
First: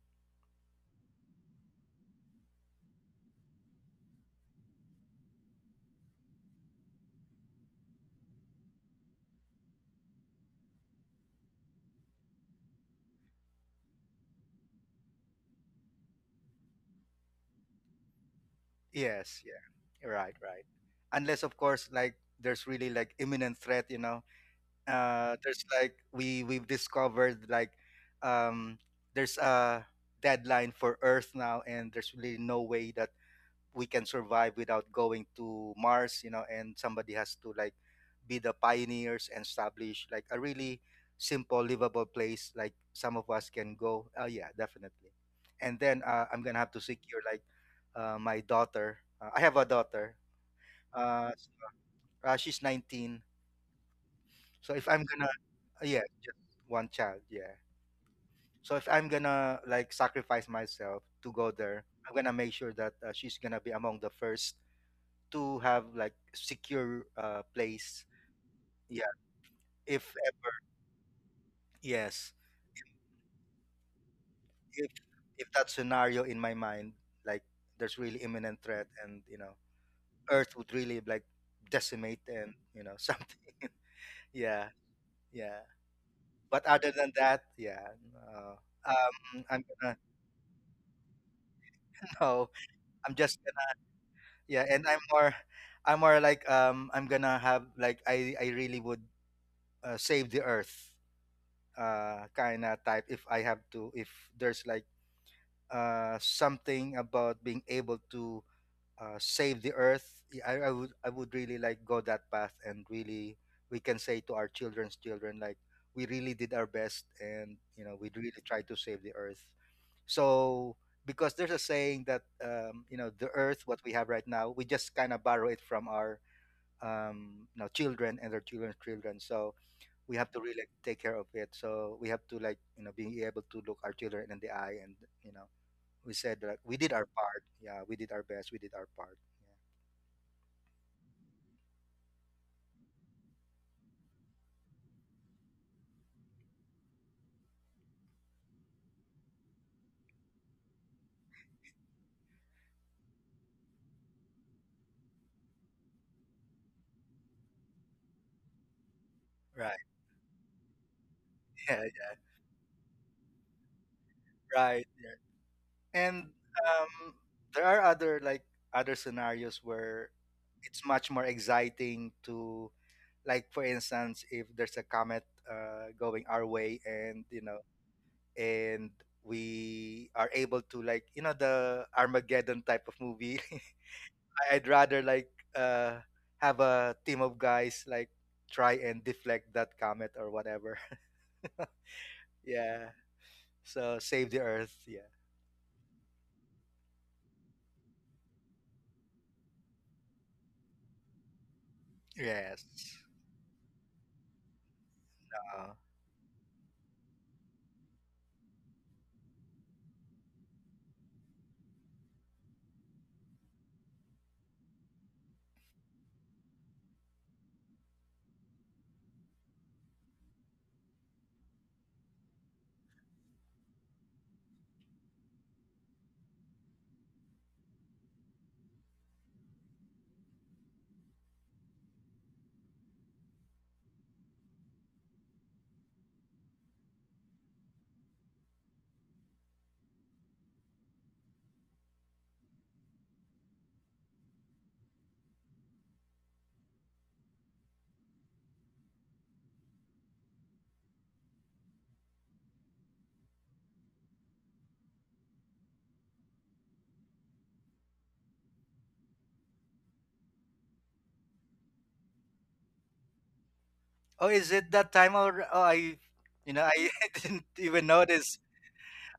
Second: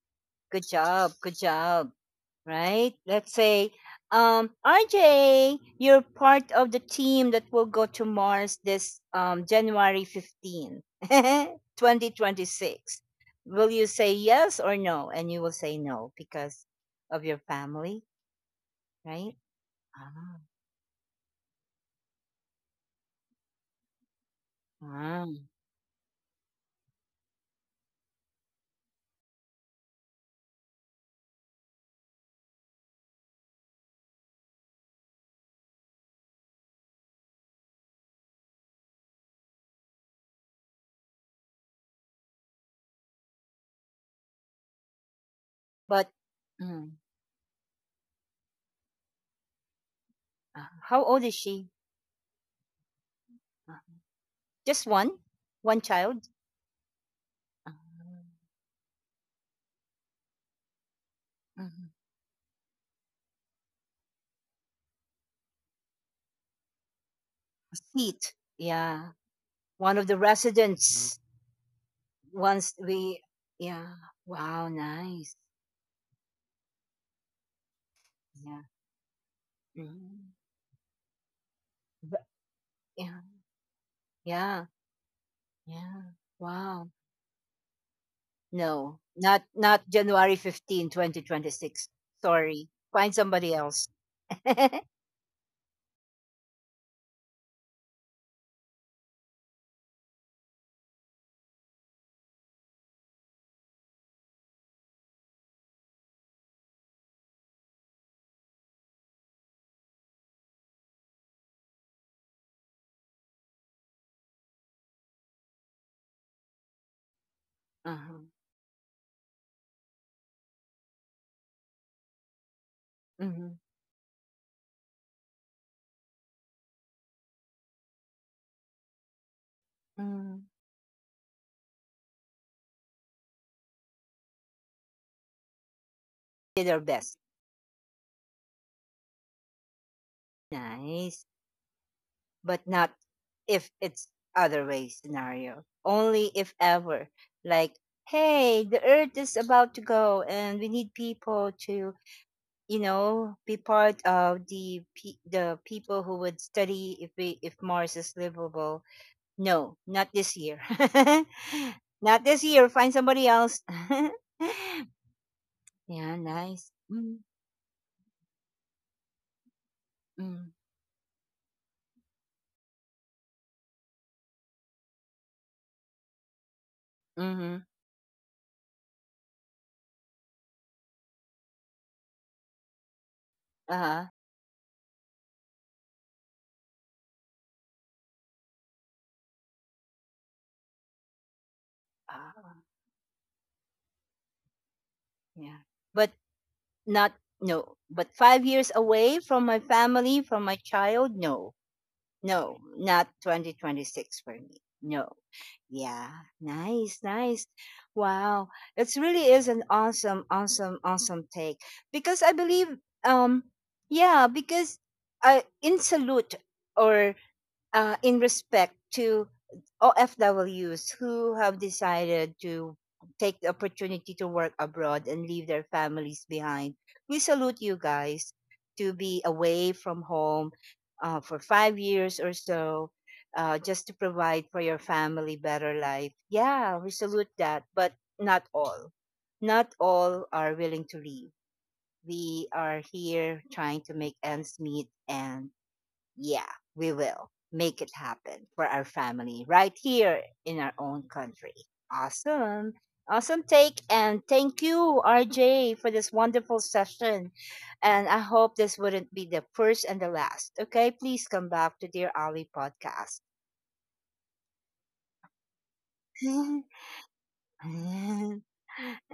Speaker 1: Good job. Good job. Right? Let's say, RJ, you're part of the team that will go to Mars this January 15, 2026. <laughs> Will you say yes or no? And you will say no because of your family, right?
Speaker 2: Yes, yeah. Right,
Speaker 1: Ah,
Speaker 2: right. Unless of course like there's really like imminent threat, you know.
Speaker 1: ah.
Speaker 2: There's like we've discovered like um there's a deadline for Earth now and there's really no way that we can survive without going to Mars, you know, and somebody has to like be the pioneers and establish like a really simple, livable place like some of us can go. Oh yeah, definitely. And then
Speaker 1: But
Speaker 2: I'm gonna have to
Speaker 1: mm,
Speaker 2: secure like my daughter. I have a daughter.
Speaker 1: ah, how old
Speaker 2: Uh,
Speaker 1: is she?
Speaker 2: she's 19.
Speaker 1: Ah,
Speaker 2: So
Speaker 1: just
Speaker 2: if I'm
Speaker 1: one?
Speaker 2: gonna,
Speaker 1: One
Speaker 2: yeah,
Speaker 1: child?
Speaker 2: just one child. Yeah.
Speaker 1: Ah,
Speaker 2: So if I'm gonna like sacrifice myself to go there,
Speaker 1: mhm.
Speaker 2: I'm gonna make sure that she's gonna be among the first to have like secure
Speaker 1: A
Speaker 2: place.
Speaker 1: seat.
Speaker 2: Yeah,
Speaker 1: Yeah. One of
Speaker 2: if
Speaker 1: the
Speaker 2: ever.
Speaker 1: residents.
Speaker 2: Yes,
Speaker 1: Once we, yeah. Wow,
Speaker 2: if
Speaker 1: nice.
Speaker 2: if that scenario in my mind, like there's really imminent
Speaker 1: Yeah.
Speaker 2: threat, and you know,
Speaker 1: Mm.
Speaker 2: Earth would really like decimate
Speaker 1: The-
Speaker 2: and you know <laughs>
Speaker 1: Yeah.
Speaker 2: something. Yeah,
Speaker 1: Yeah.
Speaker 2: yeah.
Speaker 1: Yeah.
Speaker 2: But
Speaker 1: Wow.
Speaker 2: other than that, yeah. Uh,
Speaker 1: No, not
Speaker 2: I'm
Speaker 1: not
Speaker 2: gonna
Speaker 1: January 15, 2026.
Speaker 2: <laughs> no.
Speaker 1: Sorry.
Speaker 2: I'm
Speaker 1: Find
Speaker 2: just
Speaker 1: somebody
Speaker 2: gonna
Speaker 1: else.
Speaker 2: yeah,
Speaker 1: <laughs>
Speaker 2: and I'm more like I'm gonna have like I really would save the Earth kind of type if I have to if there's like something about being able to save the earth, I would I would really like go that path and really we can say to our children's children like we really did our best and you know we
Speaker 1: Uh-huh.
Speaker 2: really tried to save the earth. So because there's a saying that you know the
Speaker 1: Hmm.
Speaker 2: earth what we have right now we just kind of borrow it from our you know children and their children's children. So we have
Speaker 1: Mm.
Speaker 2: to really take care of it. So we have to like you know being able to look our children in the eye and you know we said that
Speaker 1: Did
Speaker 2: we
Speaker 1: our
Speaker 2: did our
Speaker 1: best.
Speaker 2: part. Yeah, we did our best. We did our part. Yeah.
Speaker 1: Nice. But not if it's other way scenario. Only if ever. Like, hey, the earth is about to go and we need people to you know be part of the pe- the people who would study if we if Mars is livable.
Speaker 2: Right.
Speaker 1: No,
Speaker 2: <laughs>
Speaker 1: not this year. <laughs>
Speaker 2: Yeah. Yeah,
Speaker 1: Not this year. Find somebody else.
Speaker 2: right. Yeah.
Speaker 1: <laughs> Yeah,
Speaker 2: And
Speaker 1: nice.
Speaker 2: um,
Speaker 1: Mm,
Speaker 2: there are other like other scenarios where
Speaker 1: mm,
Speaker 2: it's much more exciting to, like for instance, if there's a comet going our way, and you
Speaker 1: mm-hmm.
Speaker 2: know, and we are able to like you know the Armageddon type of movie
Speaker 1: Uh-huh.
Speaker 2: <laughs> I'd rather like have a team of guys like try and deflect that comet or whatever. <laughs>
Speaker 1: Uh,
Speaker 2: Yeah. So save the earth. Yeah.
Speaker 1: yeah, but not no. But 5 years away from my family, from my child. No, no,
Speaker 2: Yes.
Speaker 1: not 2026 for me. No.
Speaker 2: Uh,
Speaker 1: Yeah, nice, nice. Wow, it really is an awesome, awesome, awesome take because I believe, um, yeah, because in salute or in respect to OFWs who have decided to take the opportunity to work abroad and leave their families behind. We salute you guys to be away from home for 5 years or so. Just to provide for your family better life. Yeah, we salute that, but not all. Not all are willing to leave. We are here trying to make ends meet and yeah, we will make it happen for our family right here in our own country. Awesome. Awesome take. And thank you, RJ, for this wonderful session. And I hope this wouldn't be the first and the last. Okay, please come back to Dear Ali podcast.
Speaker 2: oh, is it that time already? You know, I
Speaker 1: <laughs>
Speaker 2: <laughs> didn't even notice.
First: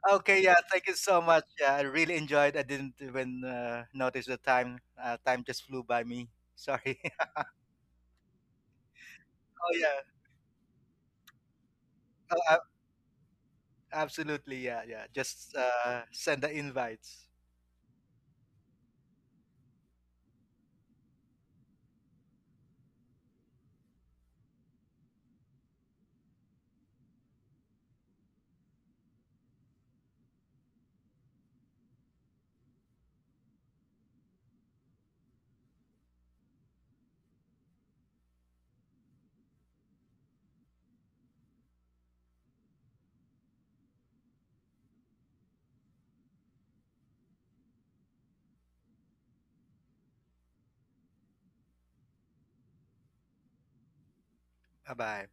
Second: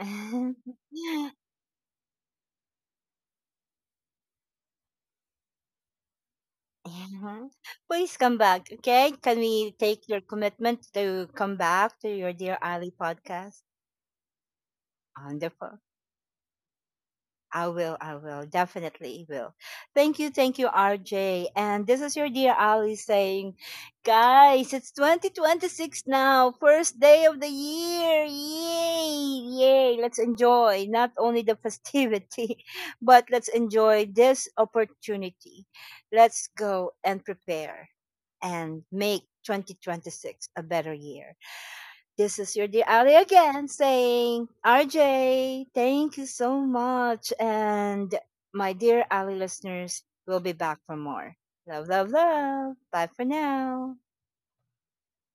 Speaker 2: Okay, yeah, thank you so much. Yeah, I really enjoyed. I didn't even notice the time. Time just flew by me. Sorry. <laughs>
Speaker 1: Please come back, okay? Can we
Speaker 2: oh yeah,
Speaker 1: take your commitment to come back to your
Speaker 2: oh,
Speaker 1: Dear
Speaker 2: ab-
Speaker 1: Ali podcast?
Speaker 2: absolutely. Yeah, yeah. Just
Speaker 1: Wonderful.
Speaker 2: send the invites.
Speaker 1: I will, definitely will. Thank you, RJ. And this is your dear Ali saying, guys, it's 2026 now, first day of the year. Yay, yay. Let's enjoy not only the festivity, <laughs> but let's enjoy this opportunity. Let's go and prepare and make 2026 a better year. This is your dear Ali again saying, RJ, thank you so much. And my dear Ali listeners, we'll be back for more. Love, love, love. Bye for now.
Speaker 2: Bye bye.